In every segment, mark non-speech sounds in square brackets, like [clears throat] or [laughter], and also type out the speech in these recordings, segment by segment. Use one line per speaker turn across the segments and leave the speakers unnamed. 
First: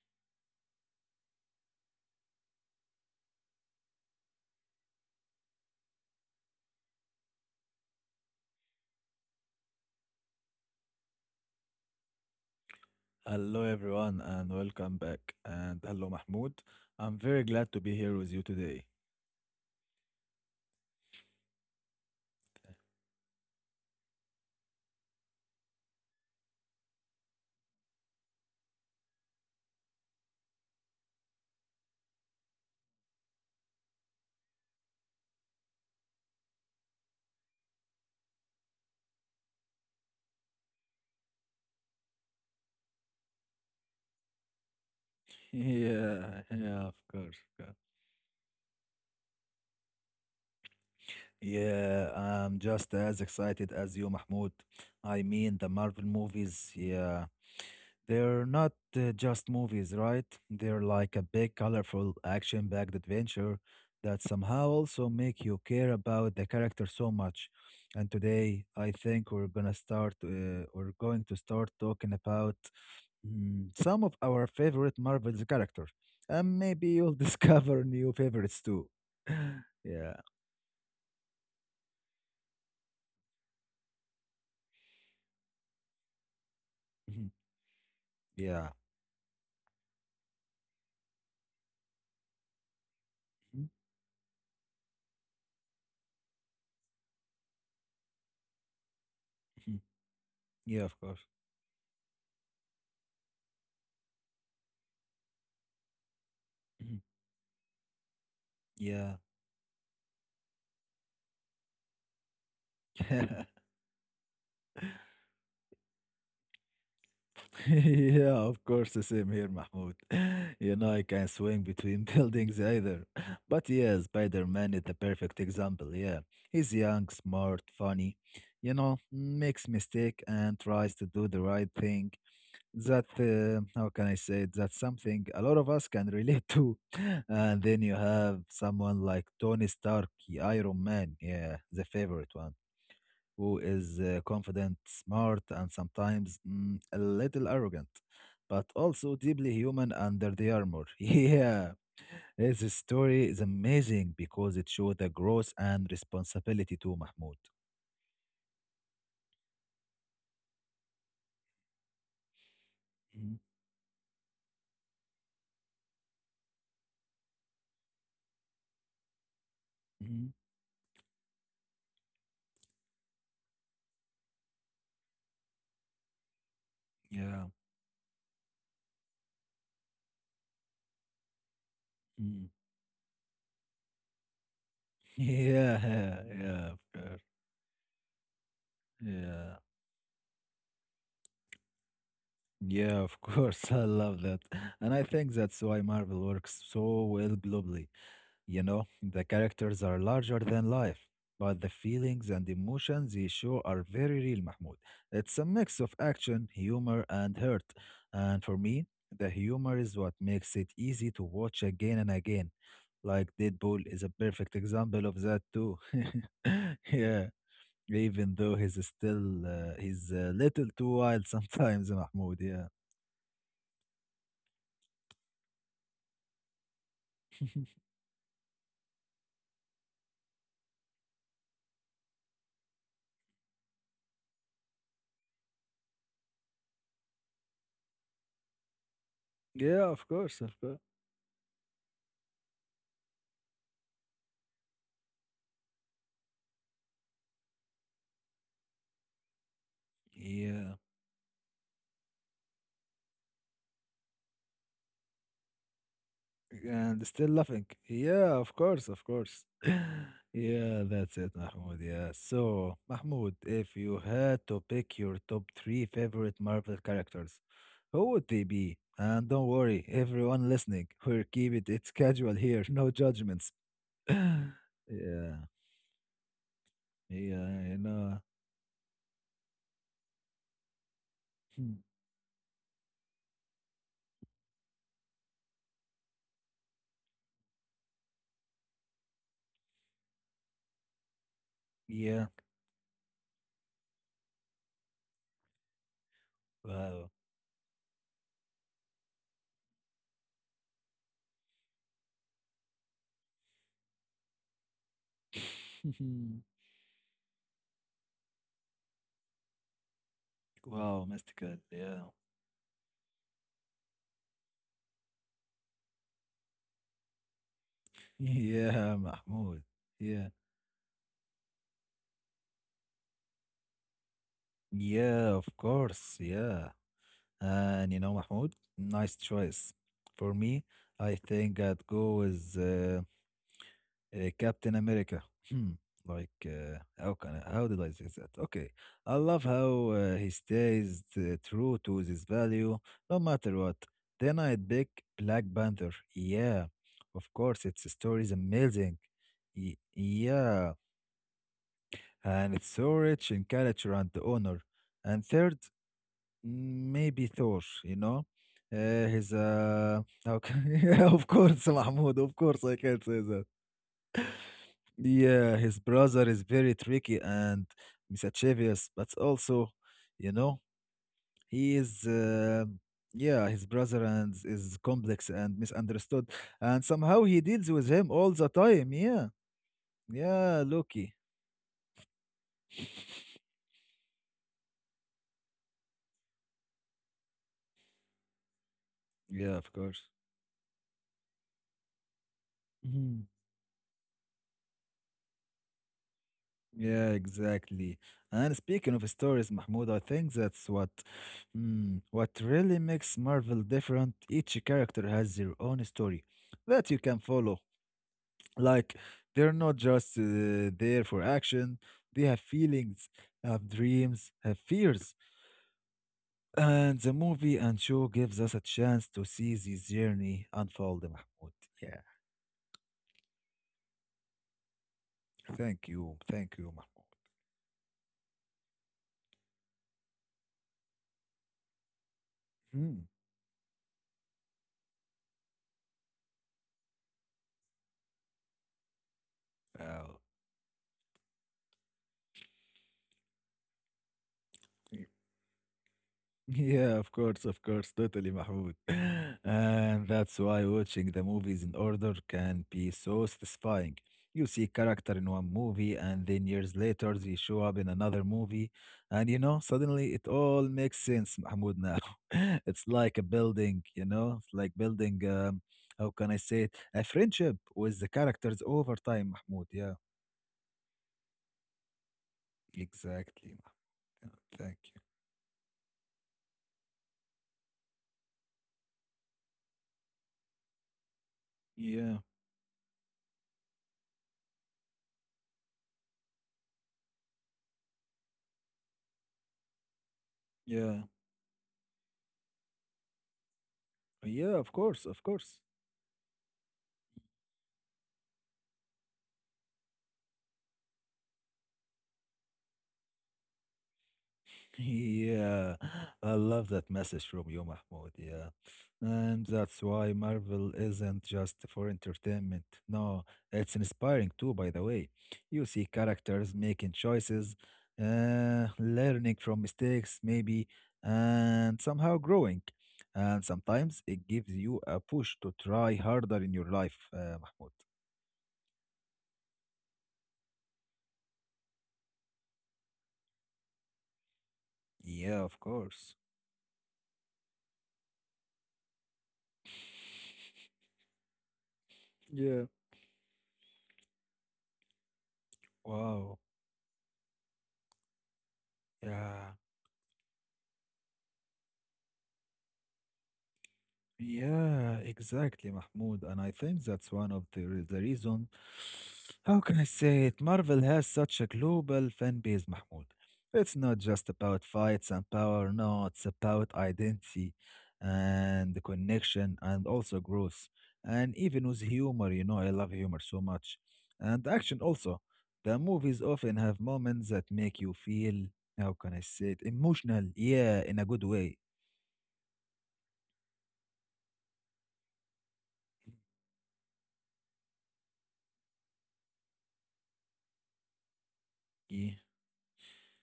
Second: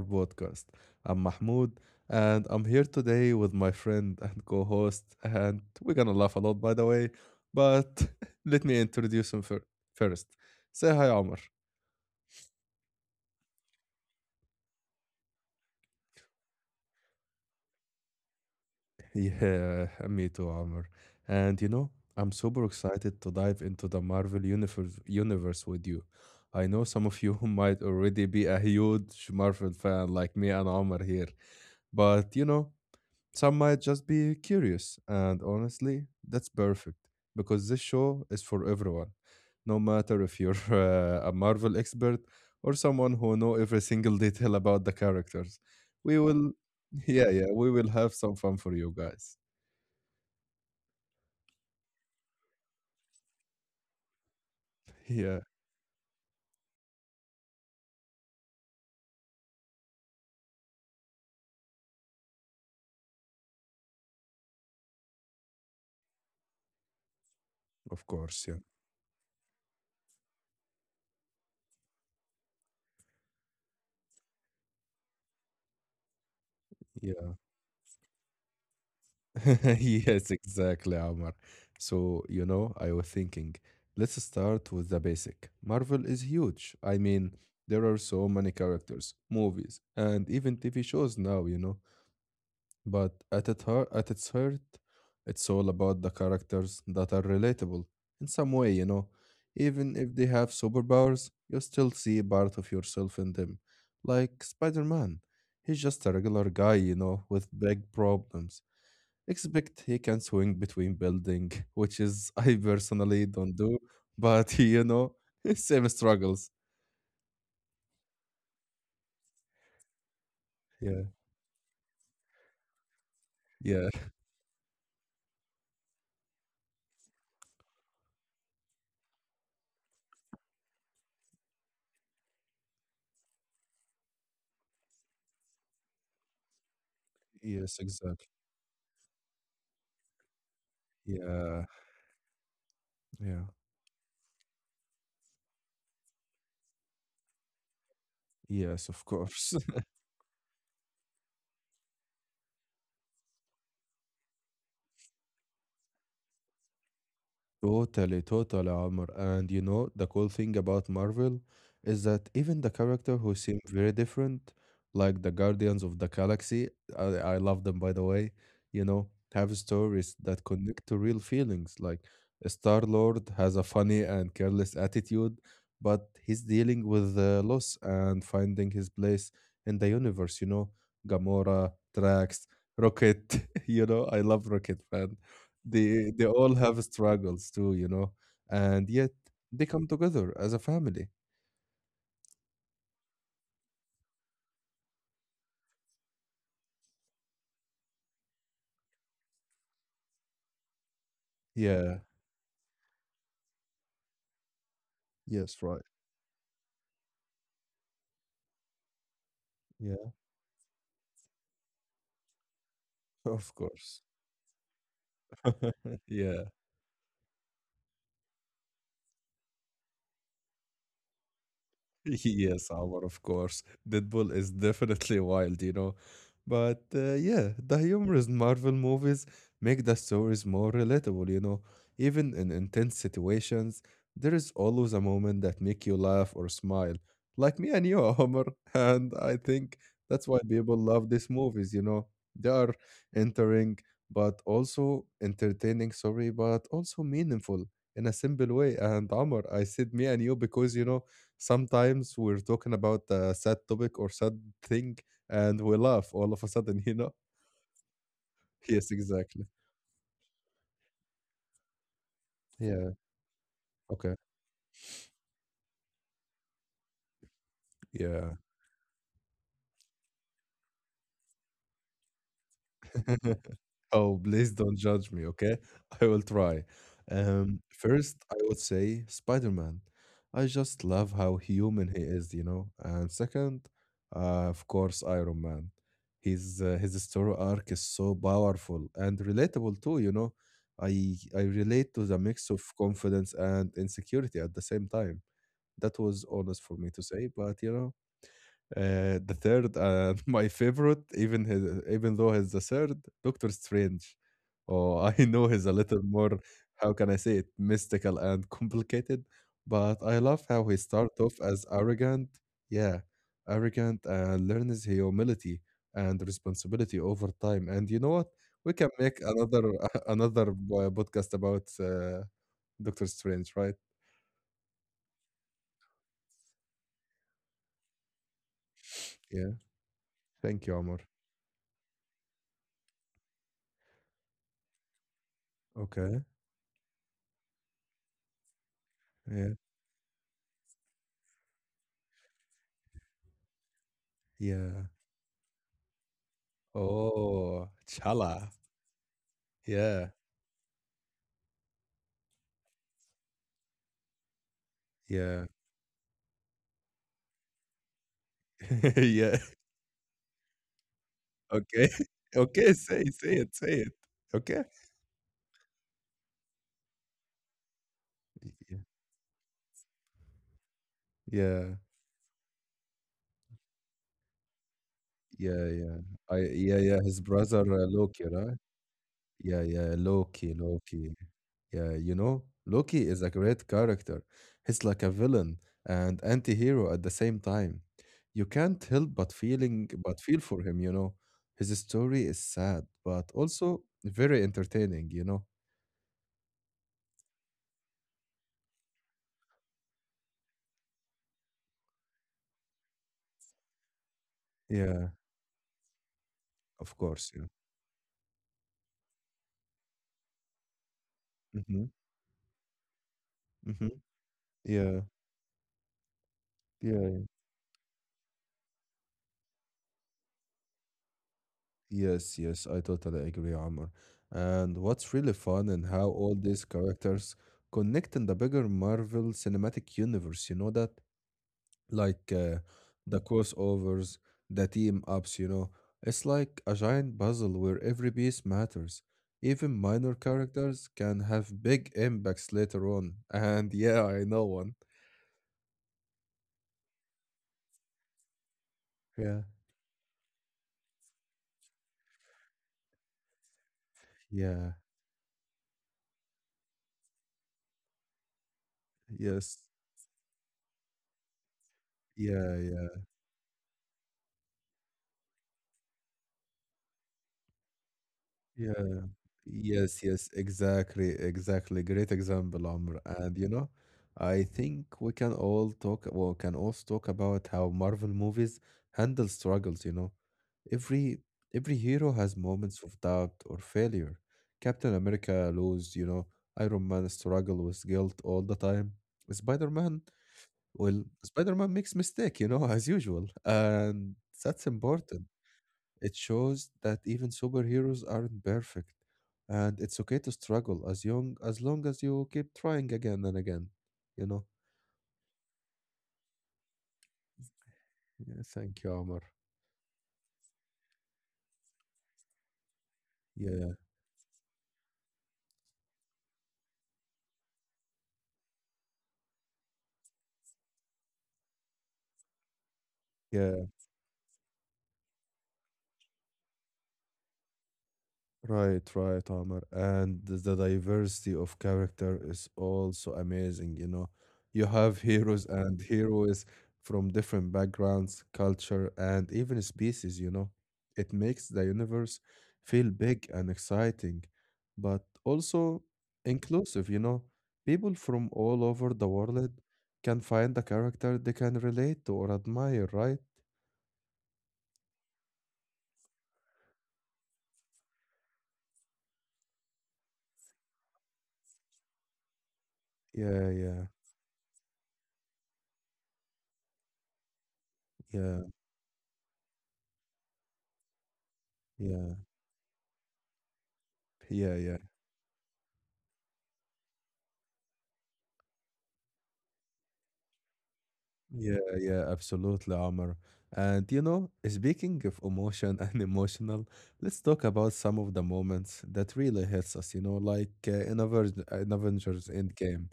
podcast. I'm Mahmoud, and I'm here today with my friend and co host, and we're gonna laugh a lot, by the way. But [laughs] let me introduce him first. Say hi, Omar.
Hello, everyone, and welcome back. And hello, Mahmoud. I'm very glad to be here with you today.
Yeah, me too, Omar. And you know, I'm super excited to dive into the Marvel universe with you. I know some of you [laughs] might already be a huge Marvel fan like me and Omar here, but you know, some might just be curious, and honestly, that's perfect because this show is for everyone, no matter if you're [laughs] a Marvel expert or someone who know every single [laughs] detail about the
[laughs]
characters. We
Yeah,
will,
yeah, of
[laughs]
course.
yeah,
of
yeah,
course.
we will have some fun for you guys.
Yeah, I'm just as excited as you, Mahmoud. I mean,
Yeah,
the Marvel movies, yeah, they're not just movies, right? They're like a big, colorful, action-packed adventure that somehow also make you care about the character so much. And
of
today,
course, yeah.
I think we're gonna start. We're going to start talking about some of our favorite Marvel's character, and maybe you'll [laughs] discover new favorites too. [laughs]
[laughs]
Yeah,
Yes, exactly, Omar. So, you know, I was thinking, let's start with the basic. Marvel is huge. I
mhm,
mean, there are so
yeah,
many characters, movies, and even TV shows now, you know. But at its heart, it's all about the characters that are relatable in some way, you know.
mhm,
Even if they have
yeah, of course.
superpowers, you still see part of yourself in them. Like Spider-Man. He's just a regular
Mhm,
guy, you know, with big problems.
yeah.
Except he can swing between building, which is [laughs] I personally
[laughs]
don't do, but [laughs] you know, [laughs] same struggles.
Yeah, of course. The same here, Mahmoud. [laughs] You know, I can
Yeah,
swing between [laughs] buildings either. But yeah,
yeah,
Spider-Man is the perfect example. Yeah, he's young, smart, funny. You know, makes mistake and tries to do the right thing that how can I say it? That's something a lot of us can relate to. [laughs] And then you
yes,
have
exactly.
someone like Tony Stark, the Iron Man, yeah, the
Yeah,
favorite one, who
yeah,
is confident, smart, and sometimes a little arrogant, but
yes,
also
of
deeply
course.
human under the armor. [laughs] Yeah, his story is amazing because it showed the growth and responsibility to Mahmoud.
Totally, totally, Amr. And you know, the cool thing about Marvel is that even the character who seem very different, like the Guardians of the Galaxy, I, I love them by the way, you know, have
Mm-hmm.
stories that connect to real feelings. Like Star Lord has a funny and careless attitude, but he's dealing with
Yeah.
loss and finding his place in the universe, you know. Gamora,
Mm.
Drax, Rocket, [laughs] you know, I love Rocket,
[laughs]
man,
Yeah,
they
yeah, of
all have
course.
struggles too, you know, and yet
Yeah.
they come together as a family.
Yeah, of course. [laughs] I love that. And I think that's why Marvel works so well globally. You know, the characters are larger than life, but the
Yeah.
feelings and emotions they show are very real, Mahmoud. It's a mix
Yes.
of
Right.
action, humor, and hurt. And for me, the humor is what
Yeah.
makes it easy to watch again and again. Like
[laughs] Of
Deadpool is a
course.
perfect example of that too.
[laughs]
[laughs]
Yeah.
Yeah, even though he's a little too wild [laughs] sometimes, Mahmoud.
[laughs]
Yeah.
Yes, Omar, of course. Deadpool is definitely [laughs] wild, you know. But yeah, the humorous Marvel movies make the stories more relatable, you know. Even in intense situations, there is always a moment that make you laugh or smile, like me and you, Omar. [laughs] And I
Yeah,
think
of course,
that's
of
why
course.
people love these movies, you know. They are entering, but also entertaining, sorry, but also meaningful in a simple way. And Omar, I said me and you
Yeah,
because, you know, sometimes we're talking about a sad topic or sad thing and we laugh all of a
and
sudden, you
still
know?
laughing. Yeah, of course,
[laughs]
of
Yes,
course.
exactly.
[laughs] Yeah, that's it, Mahmoud. Yeah. So,
Yeah.
Mahmoud, if you
Okay.
had to pick your top three favorite Marvel characters, who would they
Yeah.
be? And don't worry, everyone listening, we're keep it. It's casual here, no judgments.
[laughs] Oh,
[laughs]
please don't judge
Yeah,
me, okay? [laughs] I will try.
yeah, you know.
First, I would say Spider-Man. I just love how
Hmm,
human he is, you know. And second, of course, Iron Man. His story arc is so powerful and relatable too, you know. I relate
yeah.
to the mix of confidence and insecurity at the same time. That was honest for
Wow.
me to say, but you know, the third, [laughs] my favorite, even though he's the third, Doctor Strange. Oh, [laughs] I know he's a little
[laughs]
more, how can I say it, mystical and complicated, but I love how he
Wow,
starts
mystical.
off as
Yeah.
arrogant, yeah, arrogant and learns humility and responsibility over time.
[laughs]
And you know what?
Yeah,
We can make
Mahmoud.
another
Yeah.
[laughs] another podcast about Doctor Strange, right?
Yeah, of course. Yeah. And you know, Mahmoud, nice choice.
Yeah.
For me,
Thank you,
I
Omar.
think I'd go with Captain America. Hmm. Like,
Okay.
how can I, how did I say that? Okay. I love
Yeah.
how he stays true to his value, no matter what. Then I'd pick
Yeah.
Black Panther. Yeah. Of course, its
Oh,
story is
Chala.
amazing.
Yeah,
Yeah. And it's so rich in culture and honor. And third,
yeah.
maybe Thor, you know.
[laughs]
He's
Yeah.
okay. [laughs] Yeah, of course,
Okay.
Mahmoud, of
[laughs]
course, I
Okay,
can't say that.
say it, say it. Okay.
Yeah, his brother is very tricky and mischievous,
Y
but also, you know, he
yeah.
is yeah, his brother and is complex and
Yeah, yeah, yeah.
misunderstood,
I
and
yeah,
somehow
yeah,
he
his
deals with
brother,
him all the
Loki, right?
time. Yeah,
Yeah, yeah,
yeah, Loki.
Loki. Yeah, you know, Loki is a great character. He's like a villain and anti-hero at the same time. You can't help
Yeah,
but
of course.
feel for him, you know. His story is sad, but also very entertaining, you know?
Yeah, exactly. And speaking of stories, Mahmoud, I think that's what really makes Marvel different. Each character has
Yeah.
their own story that you can
Of
follow.
course, yeah.
Like they're not just there for action.
Hmm.
They have feelings, have
Hmm.
dreams, have fears.
Yeah,
And the
yeah. Yeah.
movie and show gives us a chance to see this journey unfold, Mahmoud. Yeah.
Yes, yes, I totally agree, Amr. And what's really
Thank
fun and
you.
how
Thank
all
you,
these
Mahmoud.
characters connect in the bigger Marvel Cinematic Universe, you know that? Like
Mm.
the crossovers, the team ups, you know. It's like a giant puzzle where every piece matters. Even
Wow.
minor characters can have big impacts later on. [laughs] And yeah, I know one.
Yeah, of course, totally, Mahmoud. [laughs]
Yeah,
And that's why watching the movies in order can be so satisfying. You see
yeah,
character in one movie, and then years later they show up in another movie, and you know,
yes,
suddenly it all makes sense, Mahmoud, now. [laughs]
yeah,
It's like a
yeah.
building, you know, it's like building, how can I say it, a friendship with the characters over
Yeah.
time, Mahmoud. Yeah,
Yes, yes, exactly. Great example, Amr.
exactly.
And you know,
Mahmoud.
I
Thank you.
think we can all talk, well, can also talk about how Marvel movies handle struggles, you know. Every every
Yeah,
hero has moments of doubt or failure. Captain America lose, you know, Iron Man struggle with guilt all the time. Spider-Man,
yeah,
well, Spider-Man makes mistake, you know, [laughs] as usual. And
yeah, of
that's
course, of
important,
course.
it shows that even superheroes aren't perfect, and it's okay to struggle as young as long as you keep trying again and again, you know?
Yeah, I love that message from you, Mahmoud. Yeah.
Yeah, thank you,
And
Omar.
that's why Marvel isn't just for entertainment. No, it's
Yeah,
inspiring too, by the way. You see characters making choices, learning from mistakes, maybe, and somehow growing. And
yeah.
sometimes it gives you a push to try harder in your life, Mahmoud.
Right, right, Omar. And the diversity of character is also amazing, you know. You have
Yeah, of course.
heroes from different backgrounds, culture, and even species, you know. It makes the universe
Yeah.
feel big and exciting, but also
Wow.
inclusive, you know. People from all over the
Yeah.
world can find a character they can relate to or admire, right?
Yeah, exactly, Mahmoud. And I think that's one of the reason. How can I say it? Marvel has such a global fan base, Mahmoud. It's
Yeah,
not
yeah,
just about fights and power. No, it's about identity
yeah,
and connection and also growth. And even with humor, you
yeah,
know, I love humor so much. And action
yeah, yeah.
also. The movies often have moments that make you feel, how can I say it? Emotional. Yeah, in a good way.
Yeah, yeah, absolutely, Amr. And you know, speaking of emotion [laughs] and emotional, let's talk about some of the moments that really hits us, you know, like in
Ye-
Avengers Endgame.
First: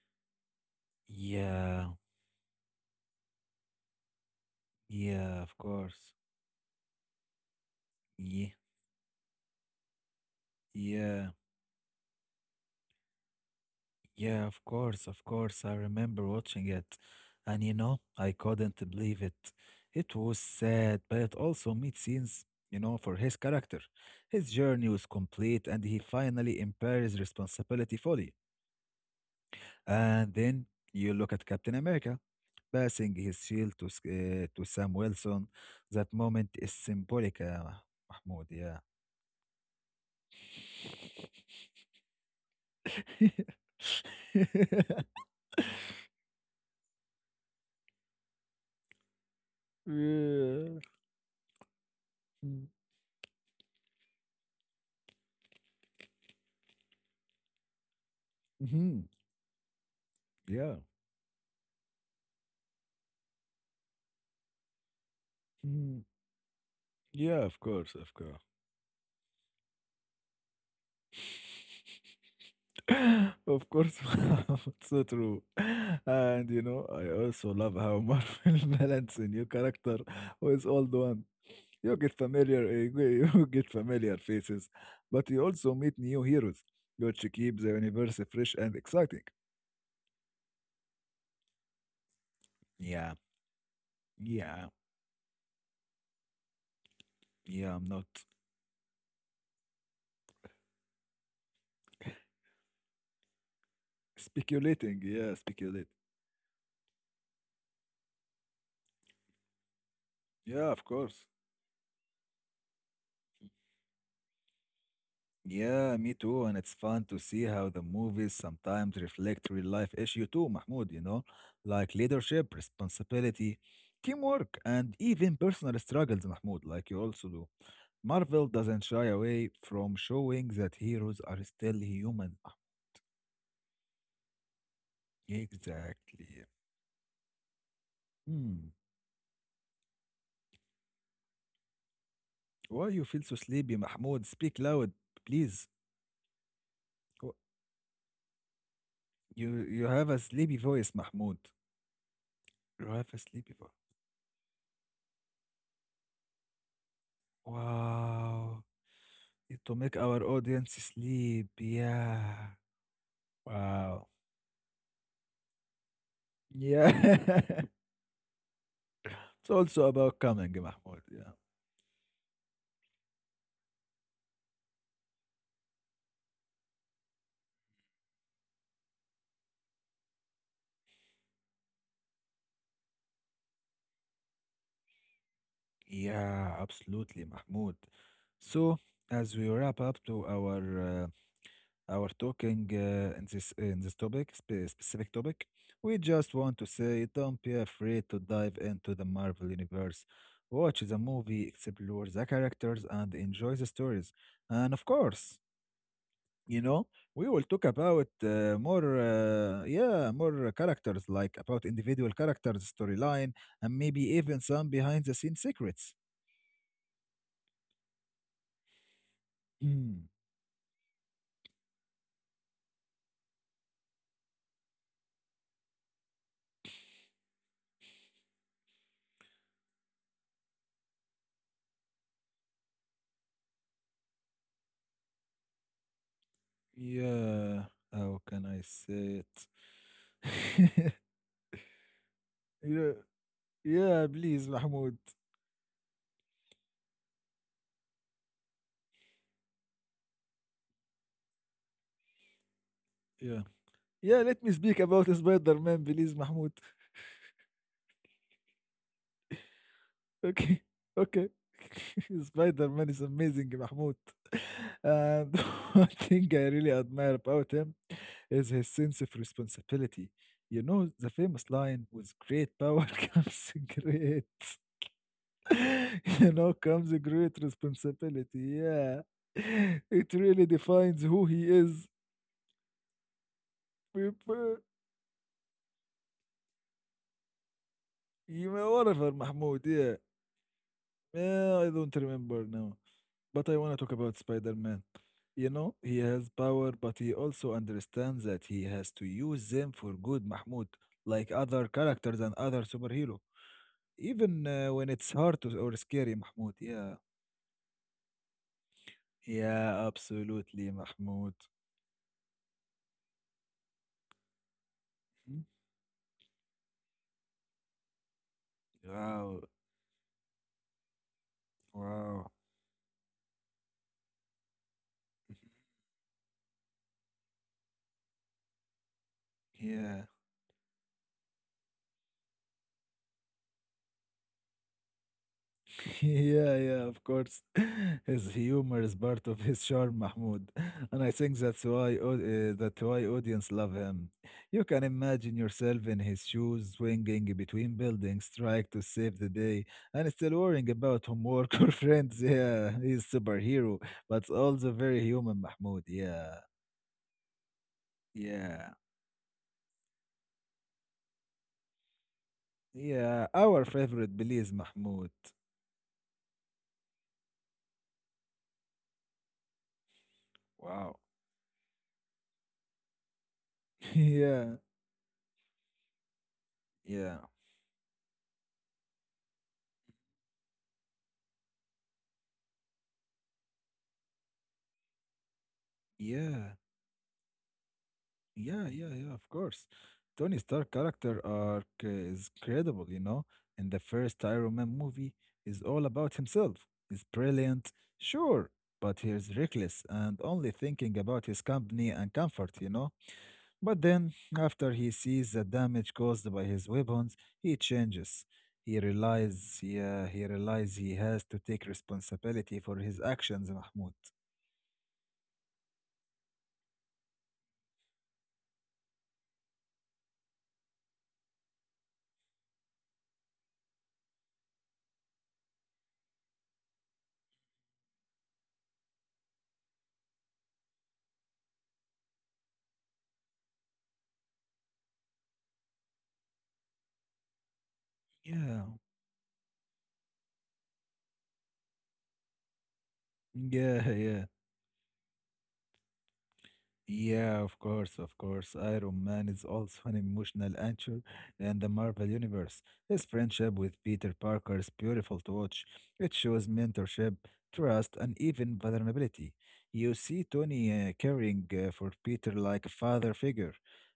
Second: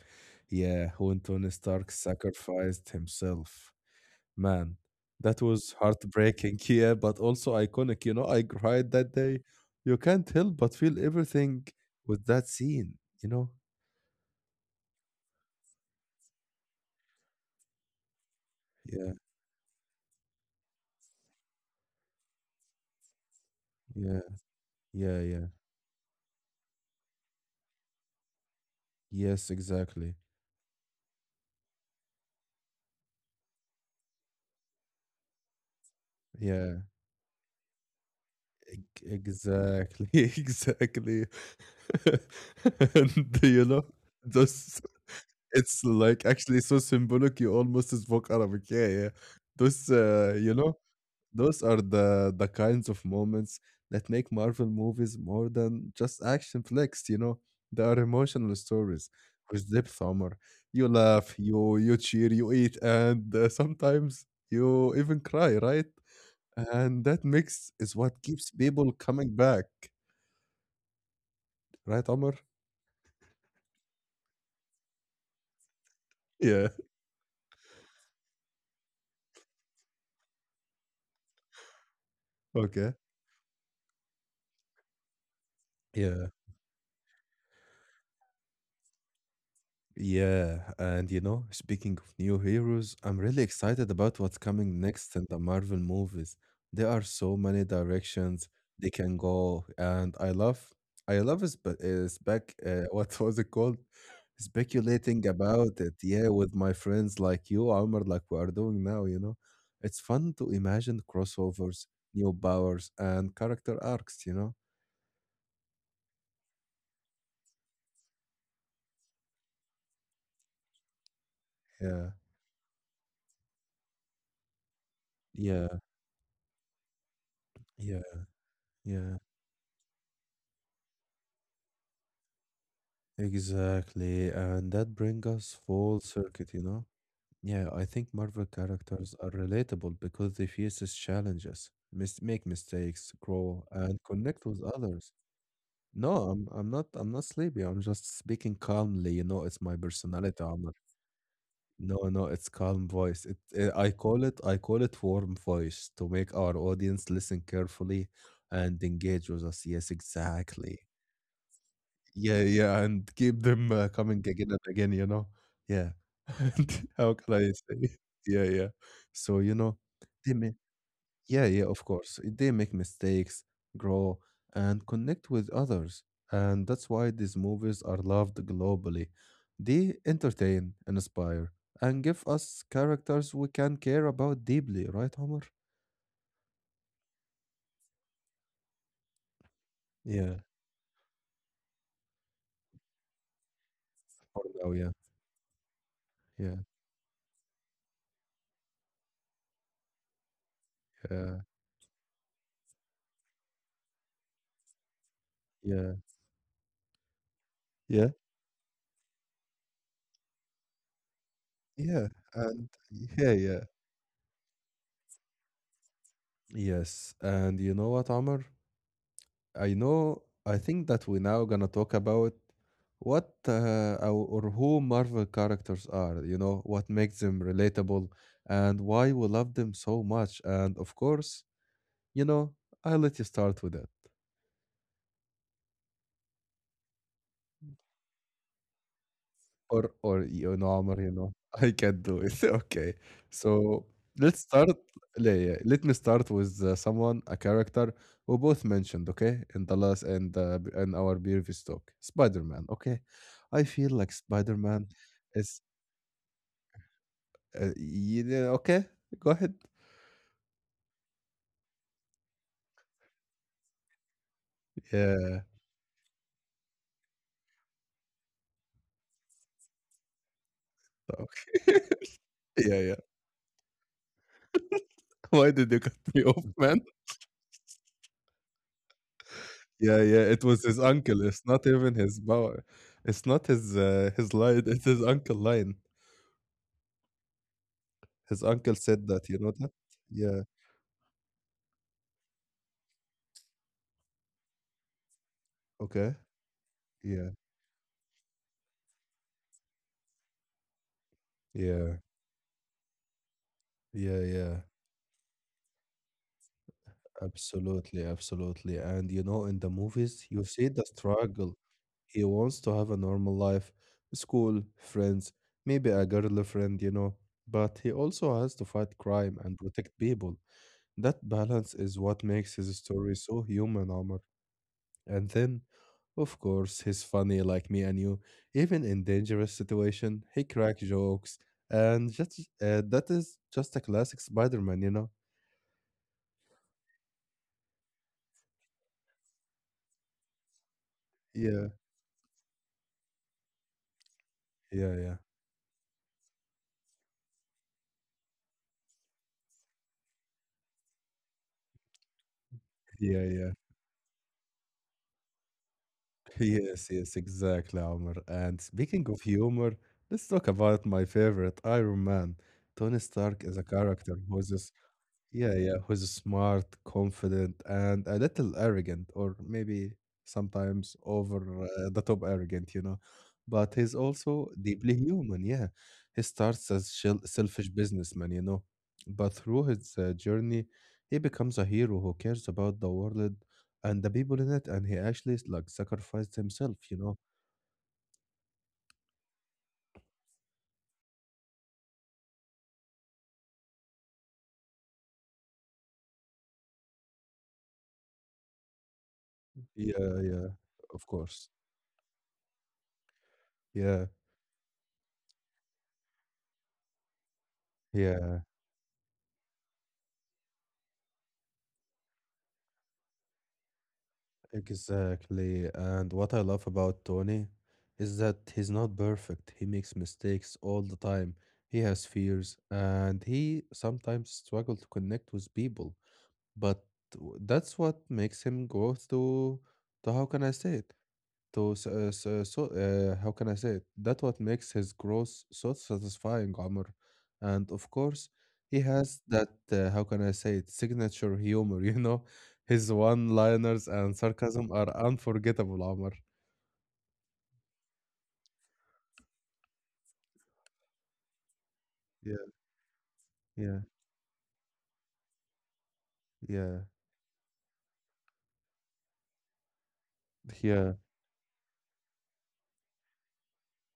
Yeah, when Tony
Yeah.
Stark sacrificed himself. Man, that
Yeah, of
was
course.
heartbreaking, [laughs] yeah, but also iconic. You know, I
Yeah,
cried that day. You can't help but feel
yeah,
everything with that scene, you know?
yeah, of course, of course. I remember watching it. And you know, I couldn't
Yeah,
believe it. It was sad, but it also made sense, you know, for his character.
yeah,
His journey was
yeah, yeah.
complete and he finally embraces responsibility fully.
Yes, exactly.
And then you look at Captain America passing his shield to, to Sam Wilson. That moment is
Yeah.
symbolic, Mahmoud, yeah.
Exactly, [laughs] exactly. [laughs] And you know, those, it's like actually so symbolic you almost spoke Arabic. Yeah, yeah. Those you know,
[laughs] [laughs]
those are the
Yeah.
kinds of moments that make Marvel movies more than just action flicks, you know. They are emotional
Mhm.
stories with depth, Omar.
Yeah.
You laugh, you cheer, you eat, and sometimes you even cry, right?
Mhm.
And that
Yeah, of
mix
course,
is
of
what
course.
keeps people coming back. Right, Omar?
[clears throat] [laughs] Of course, [laughs] it's so true. And you
Yeah. [laughs]
know, I also love how Marvel [laughs] balance a new character with old one. You get
Okay.
familiar, you [laughs] you get familiar faces, but you also
Yeah.
meet new heroes, which keep the universe fresh and exciting.
Yeah, and you know, speaking of new heroes, I'm
Yeah,
really excited about what's coming
yeah,
next in the Marvel movies. There are so many
yeah. I'm not
directions they can go, and I love is [laughs] what was it called?
speculating.
Speculating
Yeah,
about
speculate.
it, yeah, with my friends like you, Amr, like we are doing now. You know, it's fun to
Yeah, of
imagine
course.
crossovers, new powers, and character arcs. You know,
Yeah, me too. And it's fun to see how the movies sometimes reflect real life issue too, Mahmoud, you know, like
yeah,
leadership, responsibility, teamwork, and even
yeah,
personal struggles, Mahmoud, like you also do.
yeah,
Marvel doesn't shy
yeah.
away from showing that heroes are still human.
Exactly, and that brings us full
Exactly.
circuit, you know? Yeah, I think Marvel
Hmm.
characters are relatable because they face these challenges, mis make
Why you
mistakes,
feel so
grow,
sleepy,
and
Mahmoud?
connect
Speak
with
loud,
others.
please.
No, I'm not
Wh-
sleepy. I'm just speaking calmly, you know,
You
it's my
you have a
personality,
sleepy
Amr.
voice, Mahmoud.
No, no, it's
You
calm
have a
voice. It,
sleepy
eh,
voice.
I call it warm voice to make our audience listen carefully
Wow.
and engage with us.
To
Yes,
make our audience
exactly.
sleep.
Yeah,
Yeah.
yeah, and keep them,
Wow.
coming again and again, you know? Yeah. [laughs] And how can I
Yeah. [laughs]
say? [laughs] Yeah, yeah. So,
It's
you know,
also about
they may
coming, Mahmoud. Yeah.
yeah, yeah, of course. They make mistakes, grow, and connect with others. And that's why these movies are loved globally. They entertain, inspire, and give us characters we can care about deeply, right, Omar?
Yeah, absolutely, Mahmoud. So, as we wrap up to
Yeah.
uh, our talking in this topic,
For now, yeah.
specific topic, we just
Yeah,
want to say don't be afraid to dive into the Marvel universe. Watch the
yeah,
movie, explore the characters, and enjoy the stories. And of course,
yeah,
you know, we will talk
yeah,
about more yeah, more characters like about
yeah,
individual characters
and [laughs] yeah,
storyline
yeah.
and maybe even some behind the scenes secrets.
Yes, and you know what, Amr? I
Mm,
know. I think that we're now gonna talk about what or who Marvel characters are. You know what makes them relatable and why we love them so much. And of course, you know, I'll let you start with it.
yeah, how can I say
Or you know,
it?
Amr, you
[laughs]
know, [laughs] I can do it. [laughs]
Yeah,
Okay. So
yeah,
let's
please,
start.
Mahmoud.
Yeah, yeah, let me start with someone, a character we both mentioned, okay, in the last and in our previous talk, Spider-Man. Okay,
Yeah,
I feel like
yeah, let me speak
Spider-Man
about Spider
is,
Man, please, Mahmoud.
you know, okay. Go ahead.
Okay, okay. [laughs] Spider-Man is amazing, Mahmoud. [laughs] And
Yeah.
[laughs] one thing I really admire about him is his sense of responsibility. You know, the famous
Okay.
line, with great
[laughs] Yeah,
power
yeah.
[laughs] comes great
[laughs] Why did you cut
[laughs]
me
you
off,
know,
[laughs] man?
comes a great responsibility, yeah. [laughs]
Yeah,
It
yeah.
really
It was his
defines who
uncle.
he
It's not
is.
even his power. It's not his his
People,
line. It's his uncle line. His
you know,
uncle said
whatever,
that, you know
Mahmoud,
that?
yeah,
Yeah.
yeah, I don't remember now. But I want to talk about Spider-Man. You know, he
Okay.
has power, but he
Yeah.
also understands that he has to use them for good, Mahmoud, like other
Yeah.
characters and other superhero,
Yeah.
even
Yeah.
when it's hard to, or scary, Mahmoud. Yeah,
Absolutely. Absolutely. And you know, in the
yeah,
movies, you see
absolutely,
the
Mahmoud.
struggle. He wants to have a normal life, school, friends,
Mhm.
maybe a girlfriend, you know. But he also has to fight crime
Wow,
and protect people. That balance is what
wow.
makes his story so human, Omar. And
[laughs]
then, of course, he's funny like me and you. Even in dangerous
Yeah.
situation, he cracks [laughs] jokes, and just that is just a classic Spider-Man, you know?
[laughs] Yeah, yeah, of course. [laughs] His humor is part of his charm, Mahmoud, and I think that's
Yeah,
why that's why audience love him. You can
yeah, yeah,
imagine yourself in his shoes, swinging between buildings, trying to save the day, and still worrying about homework [laughs] or friends. Yeah, he's
yeah, yeah.
superhero,
[laughs]
but also very human, Mahmoud. Yeah,
Yes, yes, exactly, Omar. And
yeah,
speaking of humor, let's talk about my favorite Iron Man. Tony
yeah.
Stark is a
Our favorite,
character who
Belize
is
Mahmoud.
Yeah, yeah, who's smart, confident, and a little arrogant, or maybe
Wow.
sometimes over the top arrogant, you know. But
[laughs]
he's also
Yeah,
deeply human, yeah. He starts as
yeah,
selfish businessman, you know. But through his journey, he becomes a hero who cares about the world and the people in it, and he actually like sacrificed
yeah.
himself, you know.
Yeah, yeah, yeah, of course. Tony Stark character arc is credible, you know. And the first Iron Man movie is all about himself. It's brilliant, sure, but he's reckless and
Yeah, yeah,
only thinking
of
about his
course.
company and comfort, you know. But
Yeah,
then, after he sees the damage caused by his weapons, he changes.
yeah.
He realizes, yeah, he realizes he has to take responsibility for his actions, Mahmoud.
Exactly. And what I love about Tony is that he's not perfect. He makes mistakes all the time. He has fears and he sometimes struggles to connect with people. But that's what makes him go through the how can I say it? To s- s- so how can I say it? That what makes his growth so satisfying, Omar. And of course,
Yeah,
he has that how can I say it? Signature humor. [laughs] You know, his
[laughs] yeah,
one-liners and
yeah.
sarcasm are unforgettable, Omar.
Yeah, of course, of course. Iron Man is also an emotional anchor in the Marvel
Yeah,
Universe. His friendship
yeah,
with Peter Parker is beautiful to watch. It shows
yeah,
mentorship, trust, and even vulnerability. You see Tony
yeah,
caring for Peter like a father figure,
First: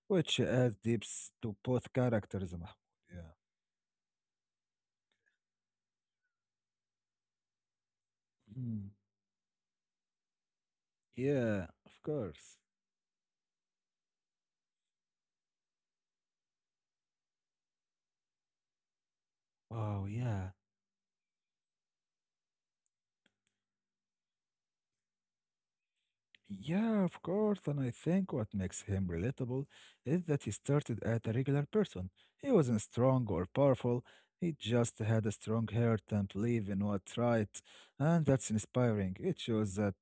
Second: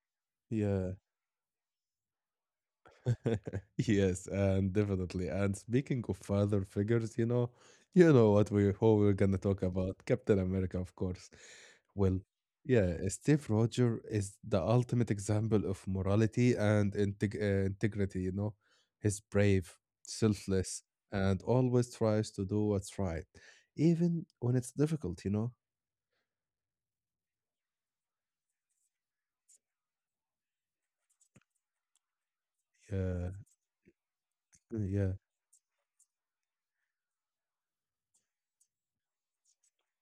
which adds
yeah.
depth to both characters, Mahmoud. Yeah.
[laughs] Yes, and definitely. And speaking of father figures, you know what we
Mm.
who we're gonna talk about. Captain America, of course.
Yeah, of
Well,
course.
yeah, Steve Roger is the ultimate example of morality and integrity, you know. He's brave,
Wow, yeah.
selfless, and always tries to do what's right, even when it's difficult, you know.
Yeah, of course, and I think what makes him relatable is that he started at a regular person. He wasn't strong
Yeah,
or powerful, he just
yeah,
had a strong heart and belief in what's right, and that's inspiring. It shows that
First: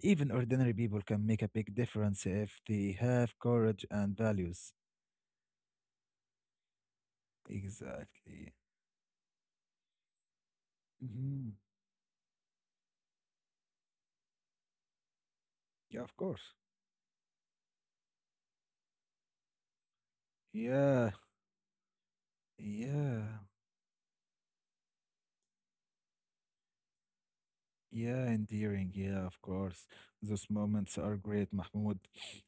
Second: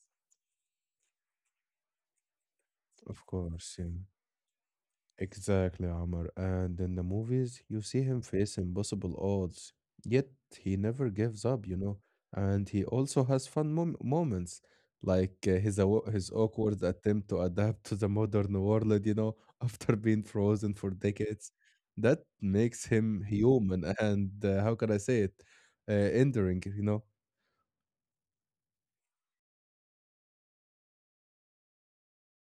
even ordinary people can make a big difference if they
of
have
course,
courage
yeah.
and values.
Exactly, Amr. And in the movies, you see him
Exactly.
face impossible odds, yet he never gives
Mhm.
up, you know. And he also has fun moments, like
Yeah, of
his
course.
awkward attempt to adapt to the modern world, you know, [laughs] after being frozen for
Yeah,
decades. That makes him
yeah.
human, [laughs] and how can I say it? Endearing, you know.
Yeah, endearing. Yeah, of course. Those moments are great, Mahmoud.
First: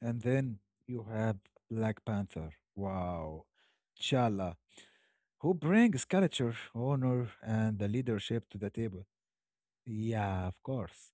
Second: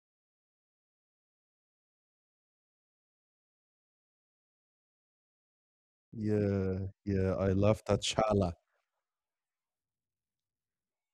And then you have Black Panther. Wow. T'Challa, who brings culture,
Yeah,
honor,
yeah. I
and
love
the leadership
T'Challa.
to the table. Yeah, of course.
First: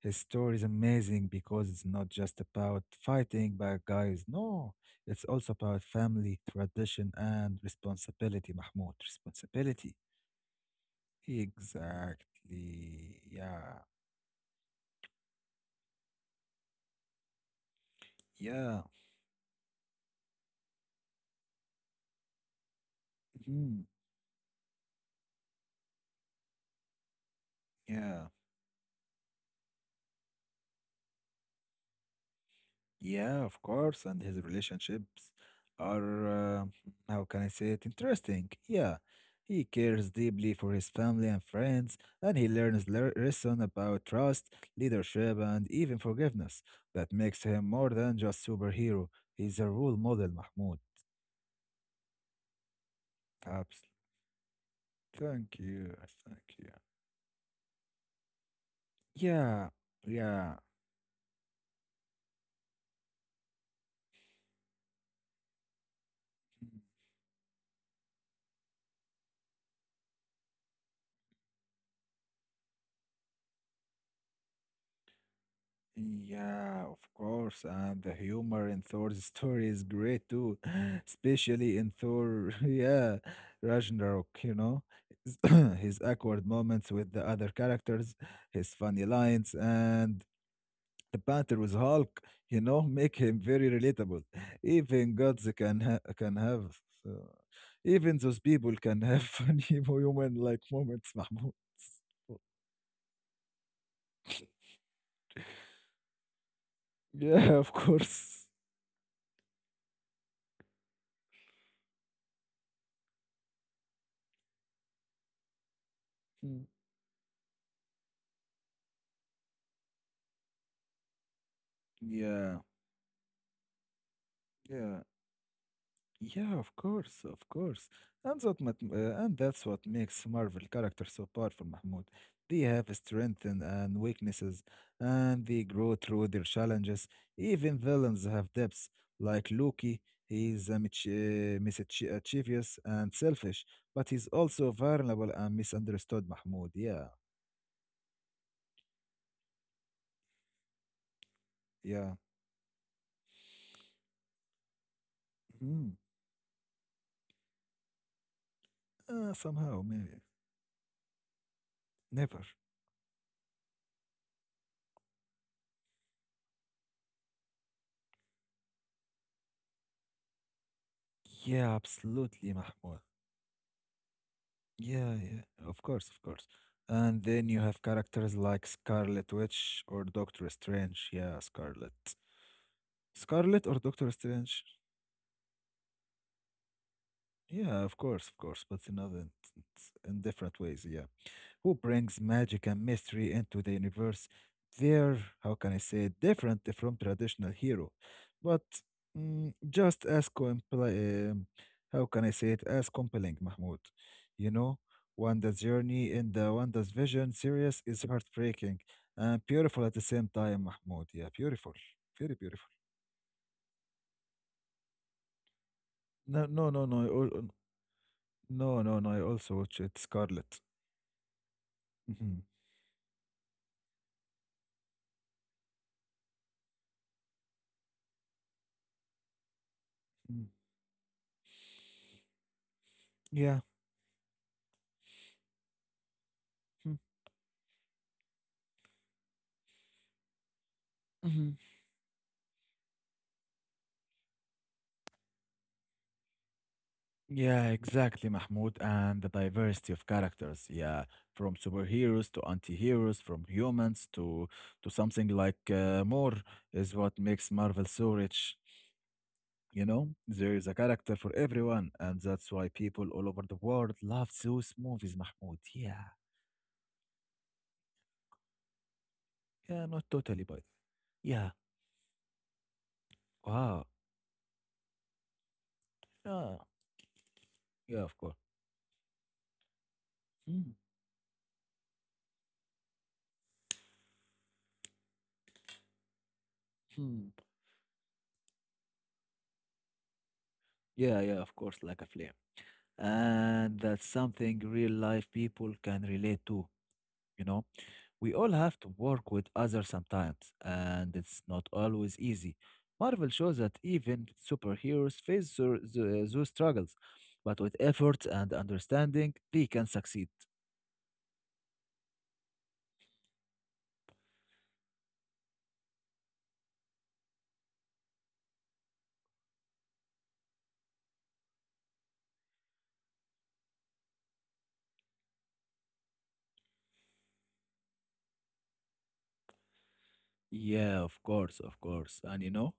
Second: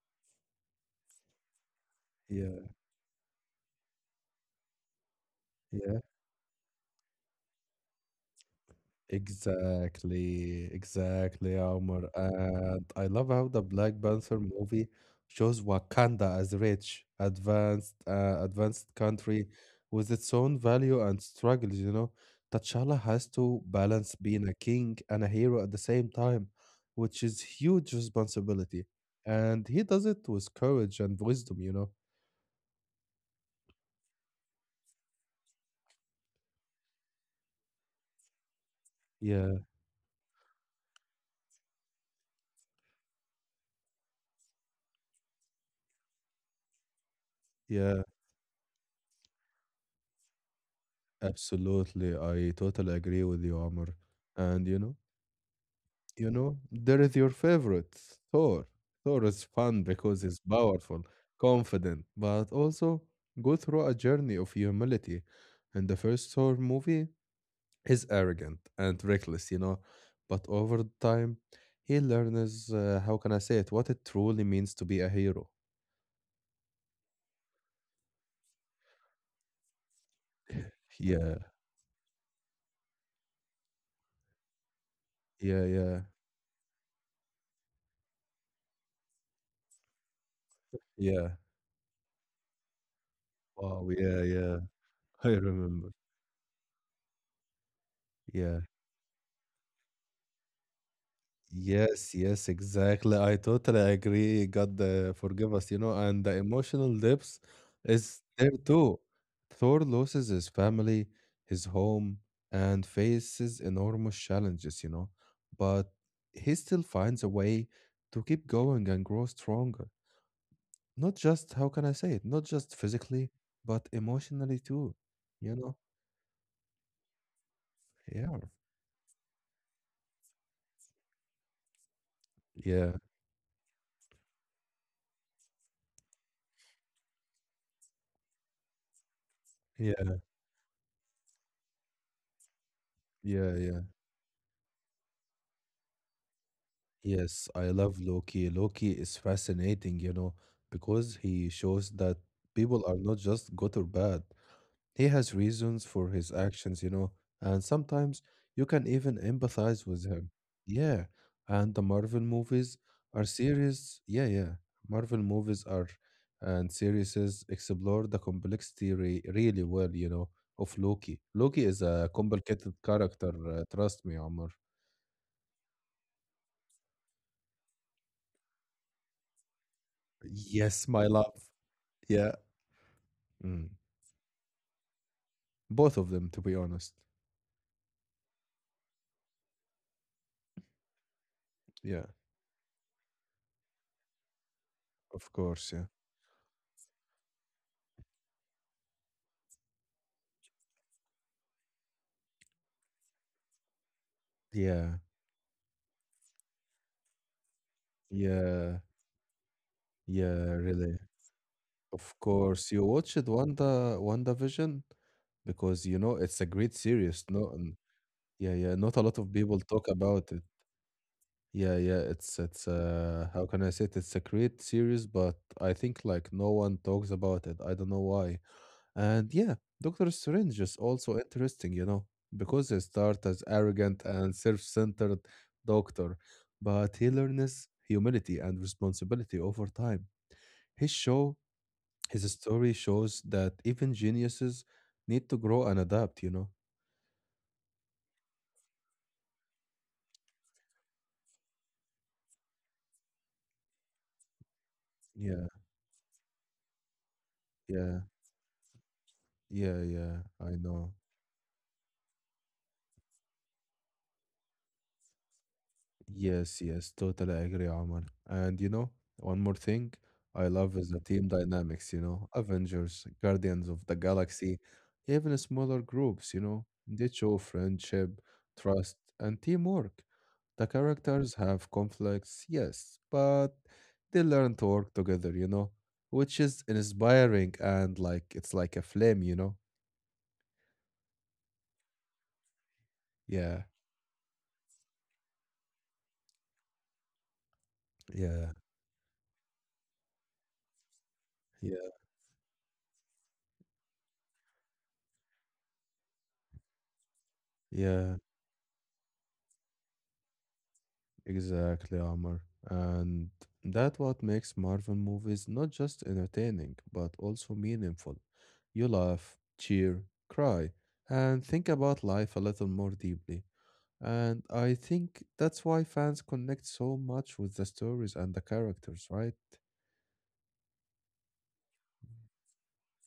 His story is amazing because it's not just
Yeah,
about fighting bad guys. No, it's also about
yeah.
family, tradition, and responsibility, Mahmoud. Responsibility.
Exactly, exactly, Omar. And I
Exactly.
love how the
Yeah.
Black Panther movie shows Wakanda as rich,
Yeah.
advanced country with its own value and struggles. You know, T'Challa has to
Mhm.
balance being a king and a hero at the same time, which is huge
Yeah.
responsibility. And he does it with courage and wisdom. You know.
Yeah, of course, and his relationships are, how can I say it, interesting. Yeah,
Yeah,
he cares deeply for his family and friends, and he learns le lesson about trust, leadership, and even forgiveness. That makes him more
yeah,
than just superhero. He's a role model, Mahmoud.
absolutely. I totally agree with you, Omar.
Absolutely.
And you know.
Thank you.
You know,
Thank you.
there is your favorite, Thor. Thor is
Yeah,
fun because he's
yeah.
powerful, confident, but also go through a journey of humility. And the first Thor movie is arrogant and reckless, you know, but over the time, he learns, how can I say it, what it truly means to be a hero.
Yeah, of course. And the humor in Thor's [laughs] story is great too, [laughs]
Yeah,
especially in Thor, [laughs] yeah, Ragnarok, his
yeah,
[clears throat]
yeah,
his awkward moments with the other characters, his funny lines, and the
yeah.
banter with Hulk, [laughs] make him very
Wow, yeah,
relatable.
yeah.
Even
[laughs] I
gods can
remember.
ha can have, uh, even those
Yeah.
people can have [laughs] funny human-like moments, [laughs] Mahmoud.
Yes, yes, exactly. I totally agree. God, forgive us, you know, and the emotional depth
Yeah, of
is
course.
there too. Thor loses his family, his home, and faces enormous challenges, you know, but he
Mm.
still finds a way to keep going and grow stronger. Not just, how can I say it, not
Yeah,
just physically, but emotionally too,
yeah.
you know?
Yeah, of course, of course.
Yeah,
And that and that's what makes Marvel characters so powerful, Mahmoud. They
yeah,
have strengths and weaknesses, and they grow through their challenges. Even villains have depths, like Loki.
yeah,
He's a mischievous and
yeah,
selfish,
yeah.
but he's also vulnerable and misunderstood, Mahmoud. Yeah,
Yes, I love Loki. Loki is fascinating, you know, because he shows that
yeah.
people are not just good or bad. He has reasons
Mhm.
for his actions, you know, and sometimes you can even
Somehow,
empathize with
maybe.
him. Yeah, and the Marvel
Never.
movies are serious. Yeah, yeah. Marvel movies are and series explore the complexity re really well, you know, of Loki. Loki
Yeah,
is a
absolutely,
complicated
Mahmoud.
character, trust me, Omar.
Yeah, yeah, of course, of course. And then you have characters like Scarlet Witch or Doctor
Yes, my
Strange.
love.
Yeah, Scarlet.
Yeah.
Scarlet
Mm.
or Doctor Strange?
Both of them, to be honest.
Yeah, of course, but in in different ways. Yeah. Who
Yeah,
brings magic and mystery into the universe. They're,
of
how
course.
can I
Yeah.
say, it, different from traditional hero, but mm, just as how can I say it, as compelling, Mahmoud. You know,
Yeah.
Wanda's journey in the Wanda's Vision series is
Yeah.
heartbreaking and beautiful at the same
Yeah,
time,
really.
Mahmoud. Yeah, beautiful,
Of
very
course.
beautiful.
You watched WandaVision because you know it's a
No, no,
great
no, no,
series. No, yeah, yeah.
no,
Not a
no, no.
lot
I
of
also
people
watch
talk
it,
about it.
Scarlet.
Yeah, yeah. It's
Mhm.
it's how can I say it? It's a great series, but I think like no one talks about it. I don't know why. And yeah, Doctor
Mm.
Strange is also interesting, you know, because he starts as
Yeah.
arrogant and self-centered doctor, but he learns humility and responsibility over time. His show,
Mhm.
his story shows that even geniuses need to grow and adapt, you know.
Yeah, exactly, Mahmoud, and the diversity of characters. Yeah, from superheroes to anti-heroes, from humans to something
Yeah,
like more is what makes Marvel
yeah,
so rich.
yeah,
You
yeah,
know,
I
there is a
know.
character for everyone, and that's why people all over the world love those movies, Mahmoud. Yeah,
Yes, yes, totally agree, Omar. And you know, one more
yeah,
thing
not totally,
I
but
love is the team
yeah,
dynamics, you know, Avengers, Guardians of
wow,
the Galaxy, even smaller groups, you
yeah,
know, they show
yeah, of
friendship,
course.
trust, and teamwork. The
Hmm,
characters have conflicts, yes, but they learn to work together, you know, which is
hmm.
inspiring and like it's like a flame, you know?
Yeah, yeah, of course, like a flame,
Yeah,
and that's something real life people can relate to. You know, we
yeah,
all have to work with others sometimes, and it's not
yeah,
always easy. Marvel shows that even superheroes face those struggles, but with
yeah.
effort and understanding, they can succeed.
Exactly, Amr. And that what makes Marvel movies not just entertaining, but also meaningful. You laugh, cheer, cry, and think about life a little more deeply. And I think that's why fans connect so much with the stories and the characters, right?
Yeah, of course, of course. And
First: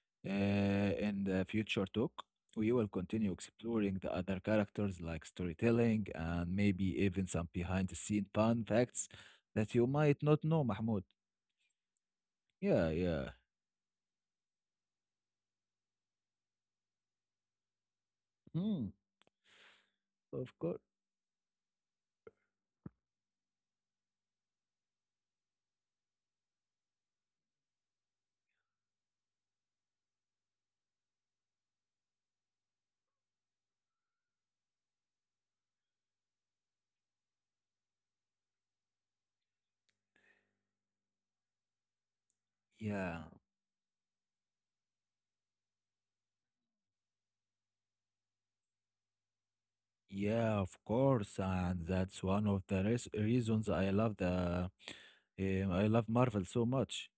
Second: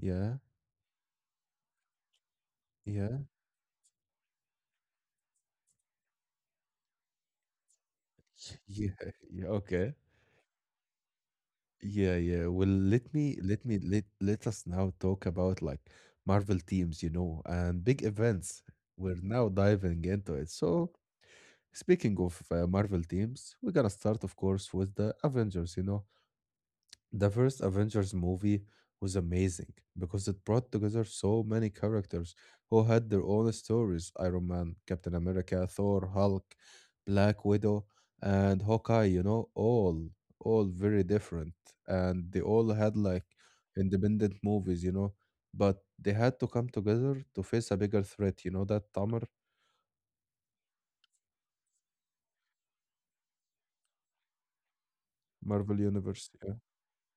Yeah,
uh, in the future talk, we will
yeah,
continue exploring the other characters like storytelling and maybe even some behind the scene fun
[laughs] yeah,
facts
yeah.
that you
Okay.
might not know, Mahmoud.
Yeah, yeah. Well,
Yeah,
let
yeah.
me let me let let us now talk about like Marvel teams, you know, and big events.
Hmm,
We're now diving into it.
of course.
So, speaking of Marvel teams, we're gonna start, of course, with the Avengers, you know. The first Avengers movie was amazing because it brought together so many characters who had their own stories: Iron Man, Captain America, Thor, Hulk, Black Widow, and Hawkeye, you know, all very different. And they all had
Yeah.
like independent movies, you know, but they had to come together to face a bigger threat, you know, that Tamar
Yeah, of course, and that's one of the res reasons I love the
Marvel
I love
Universe.
Marvel
Yeah,
so much.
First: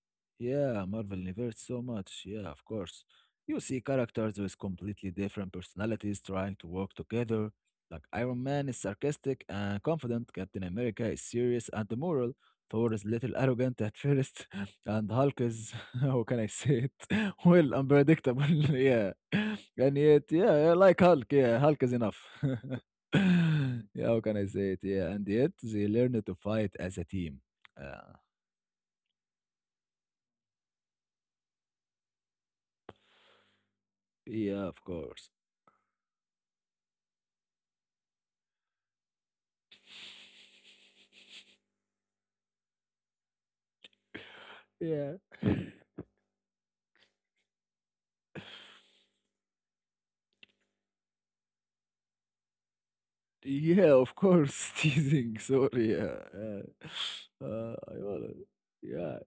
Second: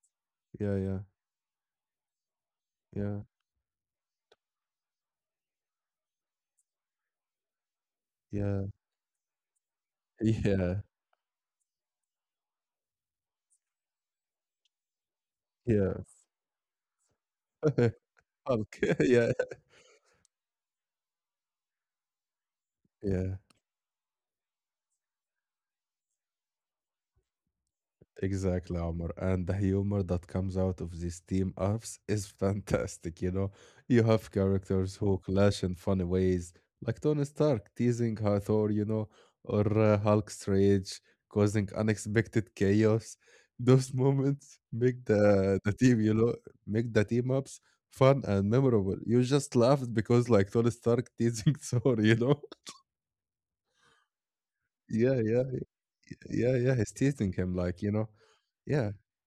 yeah,
Yeah,
yeah,
Marvel Universe so much. Yeah, of course.
yeah,
You see characters with completely different personalities trying to work together. Like Iron
yeah,
Man is sarcastic and confident, Captain
yeah,
America is serious and moral, Thor is little arrogant at first, [laughs] and Hulk is,
yeah.
[laughs] how can I say it? [laughs] Well, unpredictable.
[laughs]
[laughs]
Hulk, [laughs]
Yeah.
yeah,
[laughs] And yet, yeah, I like Hulk. Yeah, Hulk is enough. [laughs]
yeah.
[laughs] Yeah, how can I say it? Yeah, and yet they learn to fight as a team. Uh,
Exactly, Omar. And the humor that comes out of these team ups is [laughs] fantastic. You know, you have
yeah, of
characters who
course.
clash in funny ways, like Tony Stark teasing Hathor, you know, or Hulk's rage causing unexpected chaos. Those moments make
Yeah,
the team, you know, make the team ups fun and memorable. You just laughed because, like, Tony Stark teasing [laughs] Thor, you know?
yeah, of course. [laughs]
Yeah,
Teasing.
yeah,
Sorry. Yeah,
yeah,
yeah.
yeah. He's
[sighs]
teasing him, like, you
I
know,
wanna.
yeah,
Yeah,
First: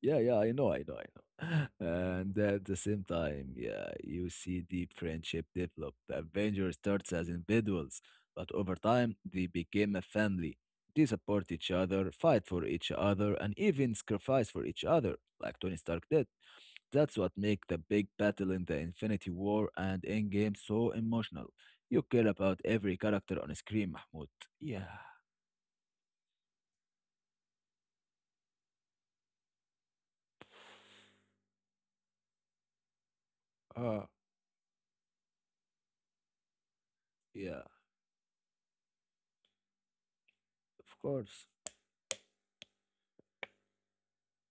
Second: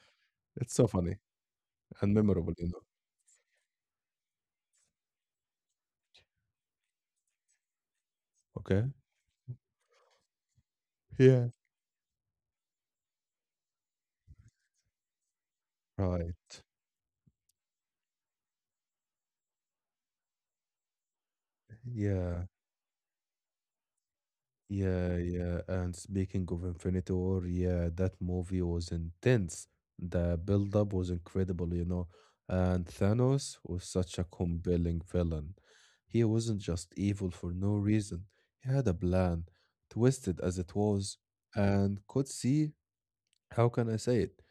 yeah, yeah. I know,
it's
I
so
know, I
funny
know.
and
[laughs] And
memorable,
at
you
the
know.
same time, yeah, you see deep friendship develop. The Avengers starts as individuals, but over
Okay.
time they became a family. They
Yeah.
support each other, fight for each other, and even sacrifice for each other, like Tony Stark did.
Right.
That's what makes the big battle in the Infinity War and Endgame so emotional. You care
Yeah.
about every character on screen, Mahmoud. Yeah.
Yeah. Yeah. And speaking of Infinity War, yeah, that movie was intense. The build up was incredible, you know. And Thanos was
Uh,
such a compelling villain. He wasn't just evil for
yeah,
no reason, he had a plan, twisted as it
of
was,
course.
and could see how can I say it?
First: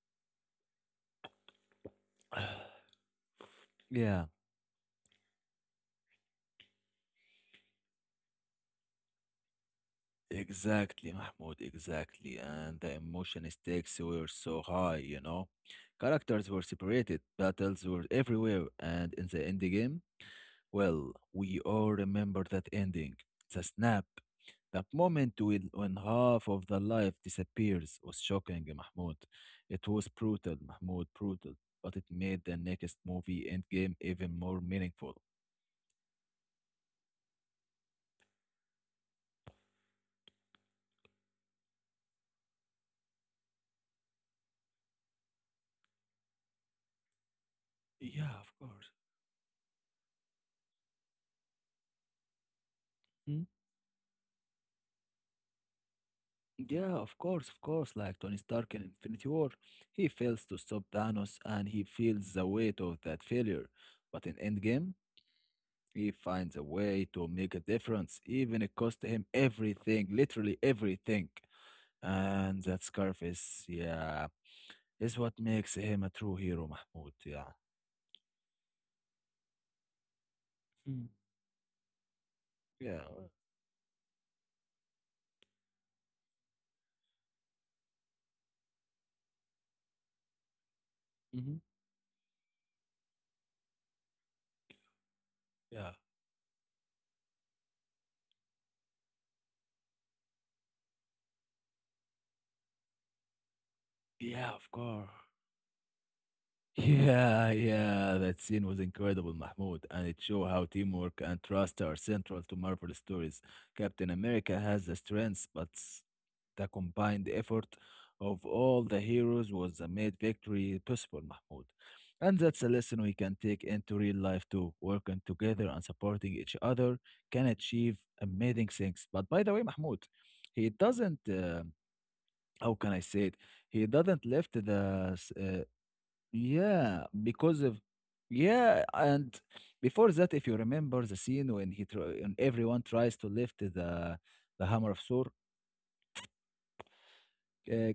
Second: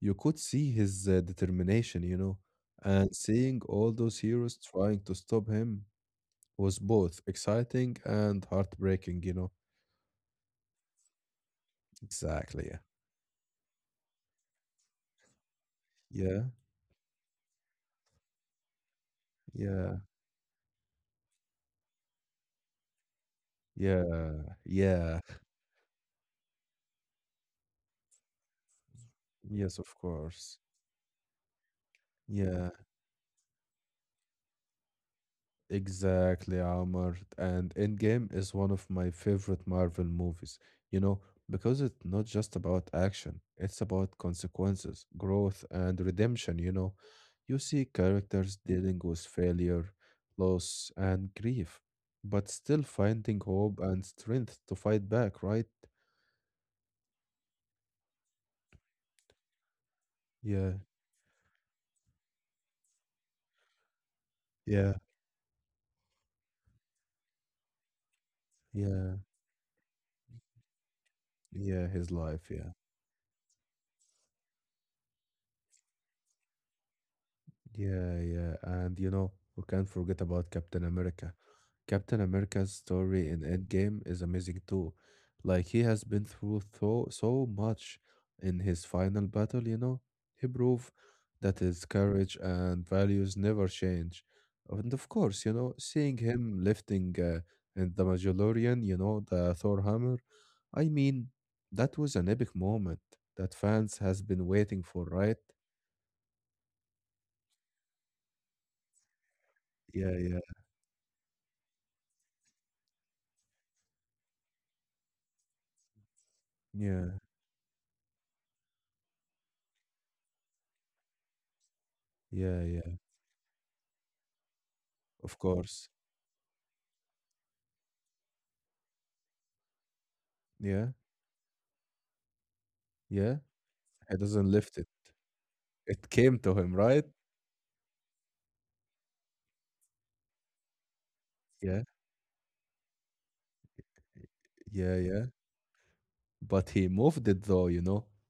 You could see his determination, you know.
[sighs]
And seeing all those
Yeah,
heroes trying to stop him was both exciting and heartbreaking, you know?
exactly, Mahmoud, exactly.
Exactly.
And the emotion stakes were so high, you know.
Yeah,
Characters were separated, battles were everywhere, and in the endgame,
yeah,
well, we all remember that ending, the snap.
yeah,
That
yeah.
moment when half of the life disappears was shocking, Mahmoud.
Yes,
It
of
was brutal,
course.
Mahmoud, brutal, but it made the
Yeah,
next movie Endgame even more meaningful.
exactly, Amr. And Endgame is one of my favorite Marvel movies, you know, because it's not just about action, it's about consequences, growth, and redemption, you know. You see
Yeah, of
characters
course.
dealing with failure, loss, and grief, but still finding
Hmm?
hope and strength to fight back, right?
Yeah, of course, of course. Like Tony Stark in Infinity War, he fails to
Yeah,
stop Thanos and he feels the weight of that failure. But in Endgame,
yeah,
he finds a way to make a difference, even it cost
yeah,
him everything, literally everything.
yeah, his life,
And
yeah.
that scarf is, yeah, is what makes him a true hero, Mahmoud. Yeah.
Yeah, yeah. And you know, we can't forget about Captain
Mm.
America. Captain America's
Yeah.
story in Endgame is amazing too. Like he has been through so much in his final battle, you know. He proved
Mm-hmm.
that his courage and values never change. And of course, you know,
Yeah.
seeing him lifting in the Mandalorian, you know, the Thor hammer, I mean, that was an epic moment that fans has been
Yeah, of
waiting for,
course.
right?
Yeah, yeah, that scene was incredible, Mahmoud, and it
Yeah, yeah.
showed how teamwork and trust are central to Marvel stories. Captain America has the strengths, but the
Yeah.
combined effort of all the heroes was a made victory possible, Mahmoud. And that's
Yeah,
a
yeah,
lesson we can take into real life too. Working
of
together and
course.
supporting each other can achieve amazing things. But by the way, Mahmoud, he
Yeah,
doesn't, how can I say it?
yeah.
He
He
doesn't
doesn't
left
lift it.
the
It came to him,
yeah,
right?
because of yeah, and before that, if you remember the scene when
Yeah,
he tr and everyone tries to lift the hammer
yeah,
of
yeah.
Thor,
But he moved it though, you know?
uh,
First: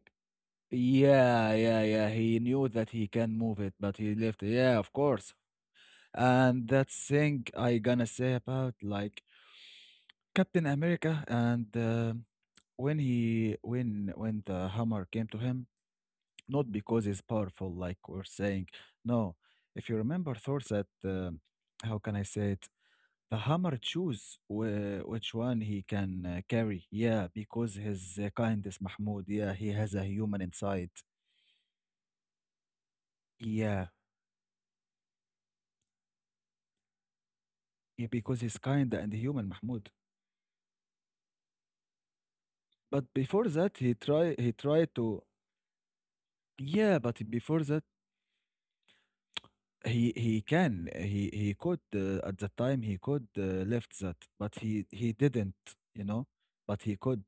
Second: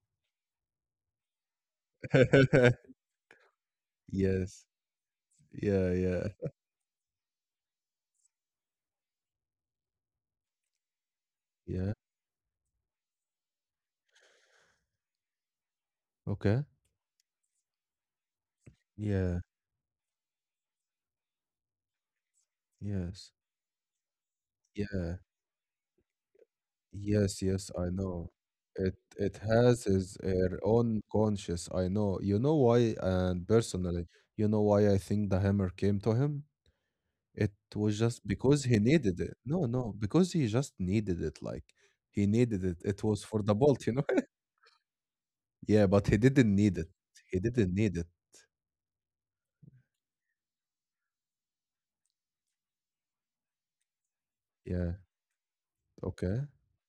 yeah, yeah, yeah, he knew that he
[laughs]
can move it, but he left. Yeah,
Yes.
of course.
Yeah, yeah,
And that thing I gonna say about like Captain America and
yeah.
when he when the hammer came to him. Not because
Okay.
he's powerful, like we're saying. No,
Yeah,
if you remember Thor's that, how can I say it? The
yes.
hammer choose which
Yeah.
one he can carry. Yeah, because
Yes,
his
yes, I know.
kindness, Mahmoud.
It
Yeah, he
it
has a
has
human
his
inside.
own conscious. I know. You know why, and
Yeah,
personally, you know why I think the hammer came to him? It
yeah,
was
because he's
just
kind
because
and
he
human,
needed it.
Mahmoud.
No, no, because he just needed it. Like he needed
But
it. It
before
was
that,
for the bolt, you know?
he
[laughs]
tried to.
Yeah, but he didn't
Yeah,
need it.
but before
He
that,
didn't need it.
he can he could at the time he could left that, but he
Yeah.
didn't. You know,
Okay.
but he could.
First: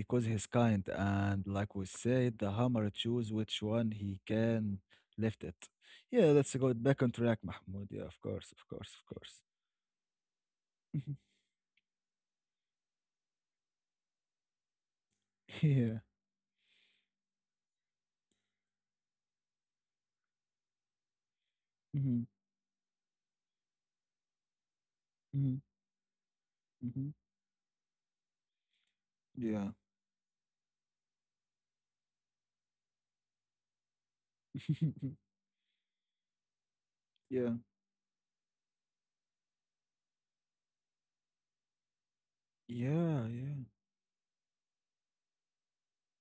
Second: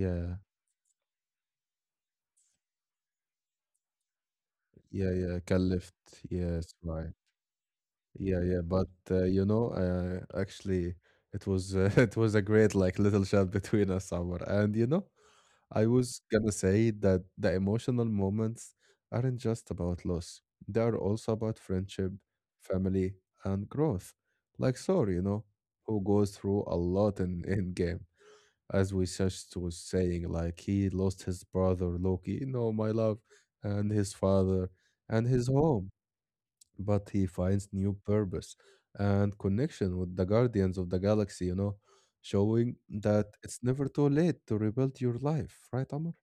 Because he's kind and like we said the hammer choose which one he can
Yeah.
lift
Yeah.
it.
Caliph.
Yeah, that's a
Yes.
good back on
Right.
track, Mahmoud, yeah, of
Yeah,
course,
yeah,
of
but
course, of course.
actually,
Mhm.
it was [laughs] it was a great like little chat between us, Amr. And you know,
[laughs]
I
Yeah.
was gonna say that the emotional moments aren't just about loss; they are also about friendship,
Mm-hmm.
family, and growth. Like Sor, you know, who goes through a
Mm-hmm.
lot in game, as we just
Yeah.
was saying, like he lost his brother Loki, you know, my love, and his father, and
[laughs]
his home but he
Yeah,
finds new purpose and connection with the Guardians of the Galaxy, you know, showing that
yeah, yeah.
it's never too late to rebuild your life, right, Amr?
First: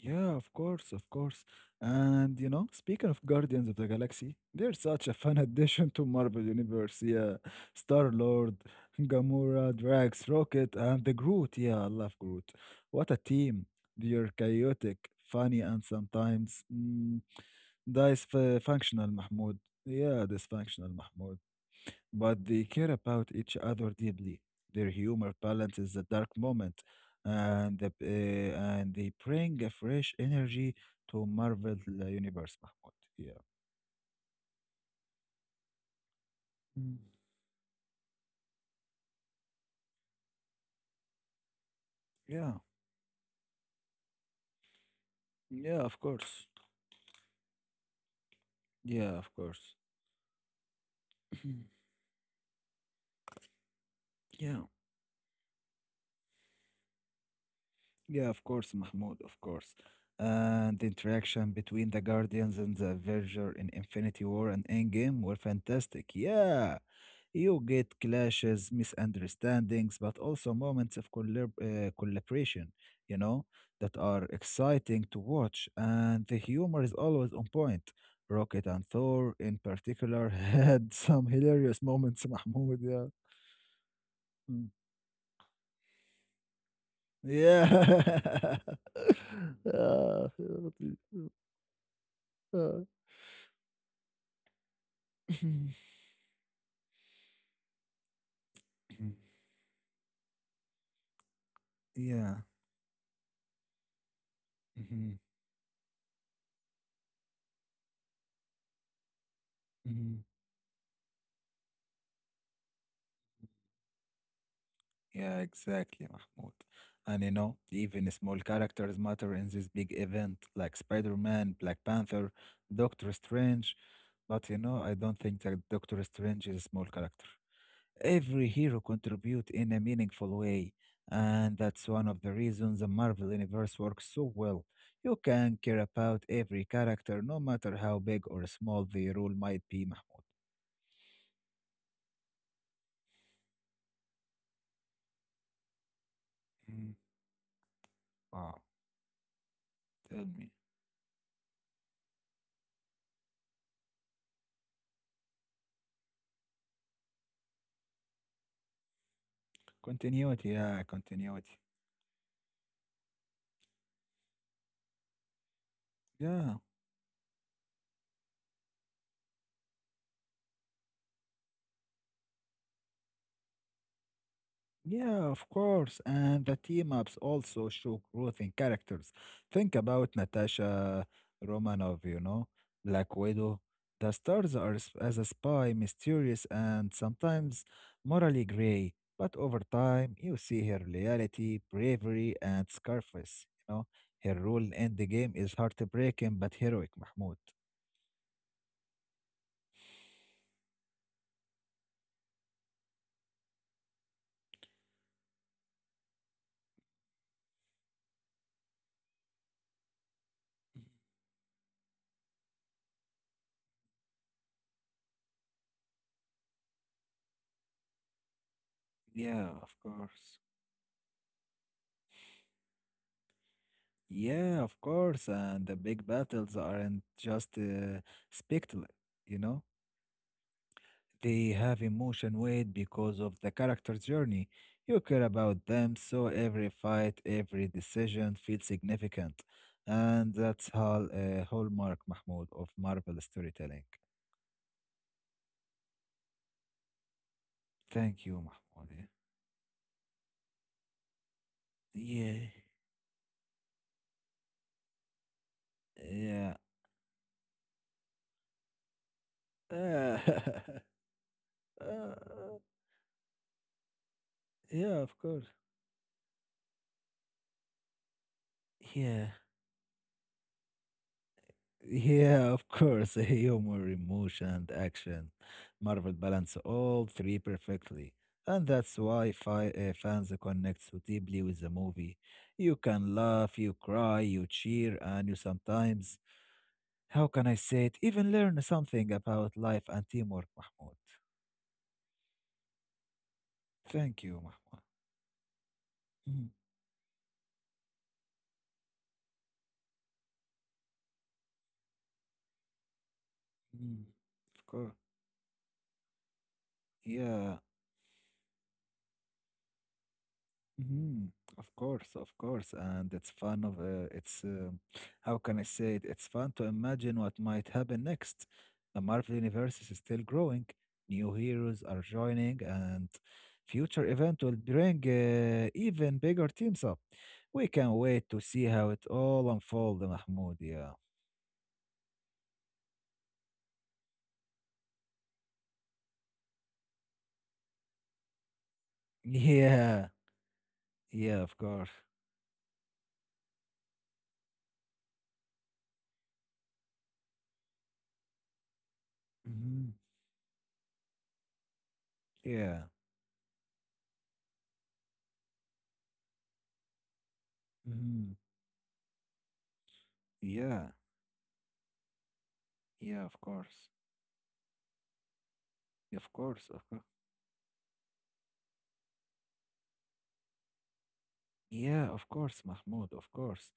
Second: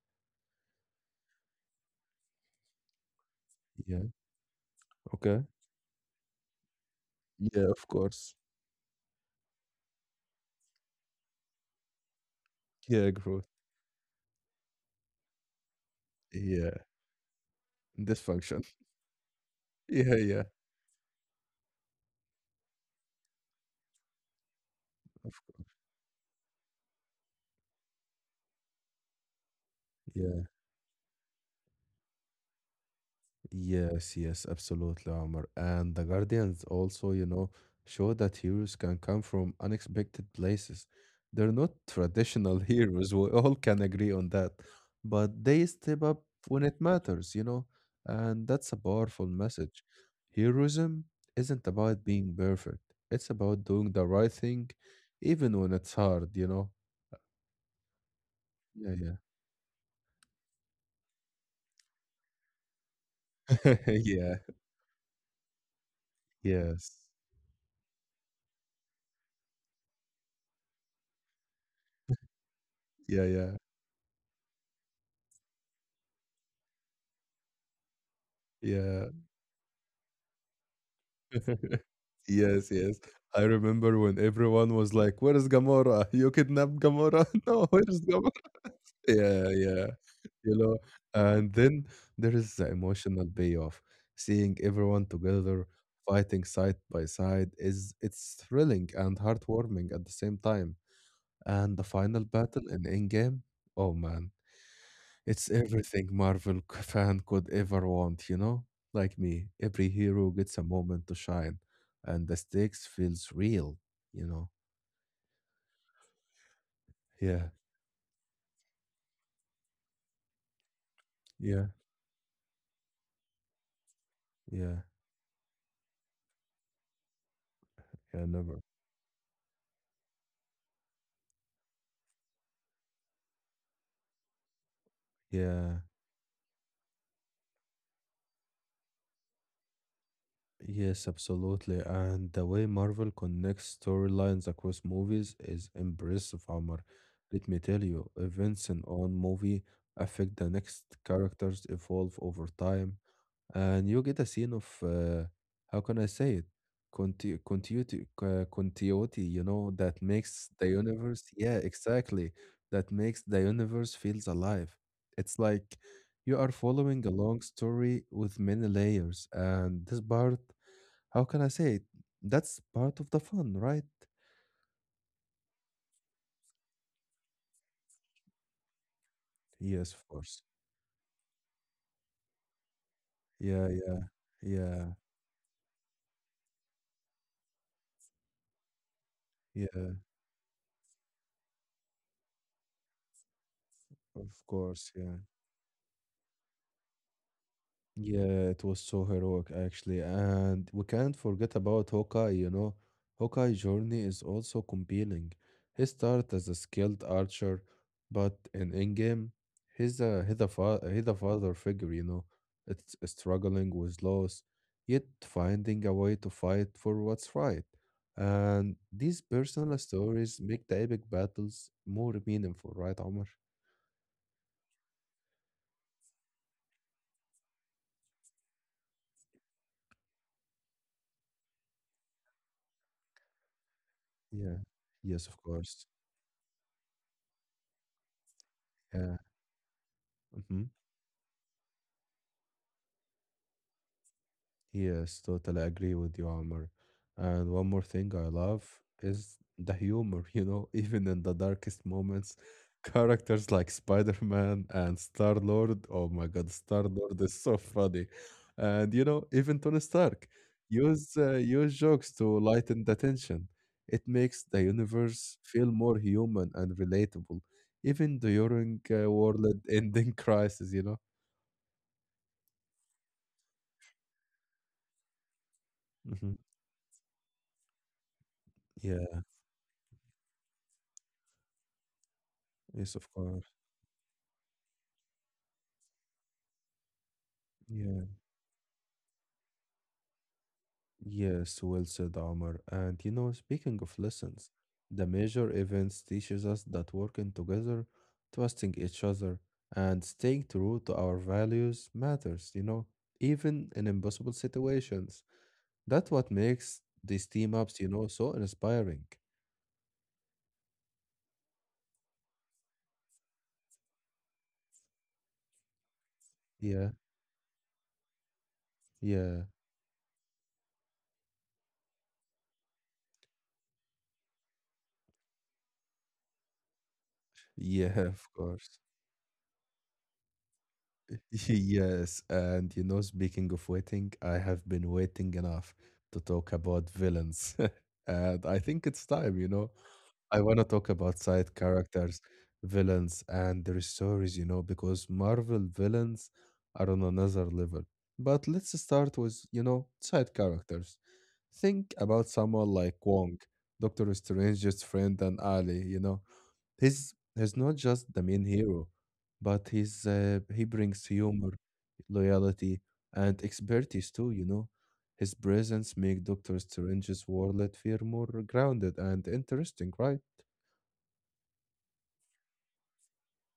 Yeah, of course, of course. And you know, speaking of Guardians of the
Yeah,
Galaxy, they're such a fun [laughs]
okay.
addition to Marvel Universe. Yeah,
Yeah, of
Star
course.
Lord, Gamora, Drax, Rocket, and the Groot. Yeah, I love Groot.
Yeah,
What a
growth.
team! They're chaotic, funny, and sometimes
Yeah,
mm,
dysfunction. [laughs]
functional, Mahmoud.
Yeah,
Yeah,
yeah.
dysfunctional, Mahmoud, but they care about each other deeply. Their
Of
humor
course.
balances the dark moment, and the, uh, and they bring a fresh
Yeah.
energy to Marvel Universe, Mahmoud. Yeah.
Yes, yes, absolutely, Omar. And the Guardians
Mm.
also, you know, show that heroes can come from unexpected places. They're not traditional [laughs]
Yeah,
heroes, we all can agree on that. But they
yeah.
step
Of
up when
course.
it matters, you know, and that's a powerful
Yeah, of
message.
course.
Heroism isn't about
[clears throat]
being perfect, it's about doing the right thing,
Yeah.
even when it's hard, you know?
Yeah, of
Yeah,
course,
yeah.
Mahmoud, of course. And the interaction between the Guardians and the Verger
[laughs]
in
Yeah,
Infinity War and Endgame were fantastic. Yeah,
yes.
you get clashes, misunderstandings, but also moments of collaboration, you
Yeah,
know,
yeah,
that are exciting to watch. And the humor is always on point. Rocket and
yeah.
Thor, in particular, [laughs] had some hilarious
[laughs]
moments, [laughs]
Yes,
Mahmoud.
yes.
Yeah.
I remember when
Mm.
everyone was like, "Where is Gamora? [laughs] You kidnapped Gamora? [laughs] No, where is Gamora?"
Yeah. [laughs]
Yeah, yeah.
Yeah.
You know, and then there is the
آه.
emotional payoff. Seeing everyone together
Mhm.
fighting side by side is it's thrilling
Mhm.
and heartwarming at the same time. And the final
Yeah.
battle in Endgame, oh man,
Mhm.
it's everything Marvel [laughs] fan could ever want, you know? Like me, every
Mhm.
hero gets a moment to shine, and the stakes feels real, you know?
Yeah, exactly, Mahmoud. And you
Yeah,
know, even small characters matter in this big event, like Spider-Man,
yeah,
Black Panther, Doctor Strange. But you know,
yeah,
I don't think that Doctor Strange is a small character.
yeah,
Every
never.
hero contribute in a meaningful way, and that's one of the reasons the Marvel Universe works so well. You can
Yeah,
care about every character, no matter how big or small the role might be, Mahmoud.
yes, absolutely. And the way Marvel connects storylines across movies is impressive, Omar.
Mm.
Let me tell you, events in
Wow,
one movie affect the
tell
next
me.
characters evolve over time. And you get a scene of how can I say it? Continuity, continuity, you know, that makes the universe, yeah,
Continuity.
exactly. That makes the universe feels alive. It's like you are
Yeah,
following a long story with many layers, and this part, how can I say it? That's part of the fun, right?
yeah, of course. And the team ups also show growth in characters. Think
Yes, of
about
course.
Natasha Romanov, you know, Black Widow.
Yeah, yeah,
The stars are
yeah,
as a spy, mysterious and sometimes morally gray. But over
yeah,
time, you see her loyalty, bravery, and sacrifice. You know,
of
her role
course,
in the
yeah.
game is heartbreaking but heroic, Mahmoud.
Yeah, it was so heroic actually, and we can't forget about Hawkeye, you know. Hawkeye's journey is also compelling. He started as a skilled archer, but in Endgame, he's a father figure, you know. It's struggling with loss, yet finding a way to fight for what's right. And these personal
Yeah, of
stories make
course.
the epic battles more meaningful, right, Omar?
Yeah, of course. And the big battles aren't just spectacle, you know? They have emotion weight because of the character's journey.
Yeah.
You care
Yes, of
about
course.
them, so every fight, every decision feels
Yeah.
significant.
Mhm.
And that's all hallmark, Mahmoud, of Marvel storytelling.
Yes, totally agree with you, Amr. And one more thing I
Thank
love
you, Mahmoud.
is the humor, [laughs] you know, even in the darkest moments,
Yeah.
[laughs] characters like Spider-Man and Star-Lord. Oh my God,
Yeah.
Star-Lord is so funny. And you know, even Tony Stark
Yeah. [laughs]
use jokes to
Uh,
lighten the tension. It makes the
yeah, of
universe
course.
feel more human and relatable, even during
Yeah.
world-ending [laughs] crisis, you know?
Yeah, of course. [laughs] Humor, emotion, and action. Marvel
hmm
balance all three perfectly. And that's
Yeah,
why fans connect so deeply with the movie. You
yes, of
can
course.
laugh, you cry, you cheer, and you sometimes, how can I say it,
Yeah.
even learn something about life and teamwork, Mahmoud.
Yes, well said, Omar. And you know, speaking of
Thank you,
lessons,
Mahmoud.
the major events
Mm,
teaches us that working together, trusting each other, and staying true to our values matters, you know, even
mm,
in impossible
of course.
situations. That's what makes these
Yeah.
team ups, you know, so inspiring.
Mhm. Of course, and it's fun of it's how can I say it? It's fun to
Yeah,
imagine what might happen next. The Marvel
yeah,
universe is still growing. New heroes are joining, and future event will bring even bigger teams up. We can't
yeah,
wait to
of
see how
course.
it all unfolds, Mahmoud. Yeah,
[laughs] Yes, and you know, speaking of waiting, I have been waiting enough to talk about villains. [laughs] And I think it's time, you know.
yeah,
I want to talk about
yeah. Of
side
course.
characters, villains, and their stories, you know, because Marvel villains are on another level. But let's start with, you
Mhm.
know, side characters. Think about
Yeah.
someone like Wong, Doctor Strange's friend and ally, you know. He's not just
Mhm.
the main hero, but he
Yeah.
brings humor, loyalty,
Yeah. Of
and
course.
expertise too, you know. His presence
Of
make
course.
Doctor
Of course.
Strange's world feel more grounded and interesting, right?
Yeah, of course, Mahmoud, of course.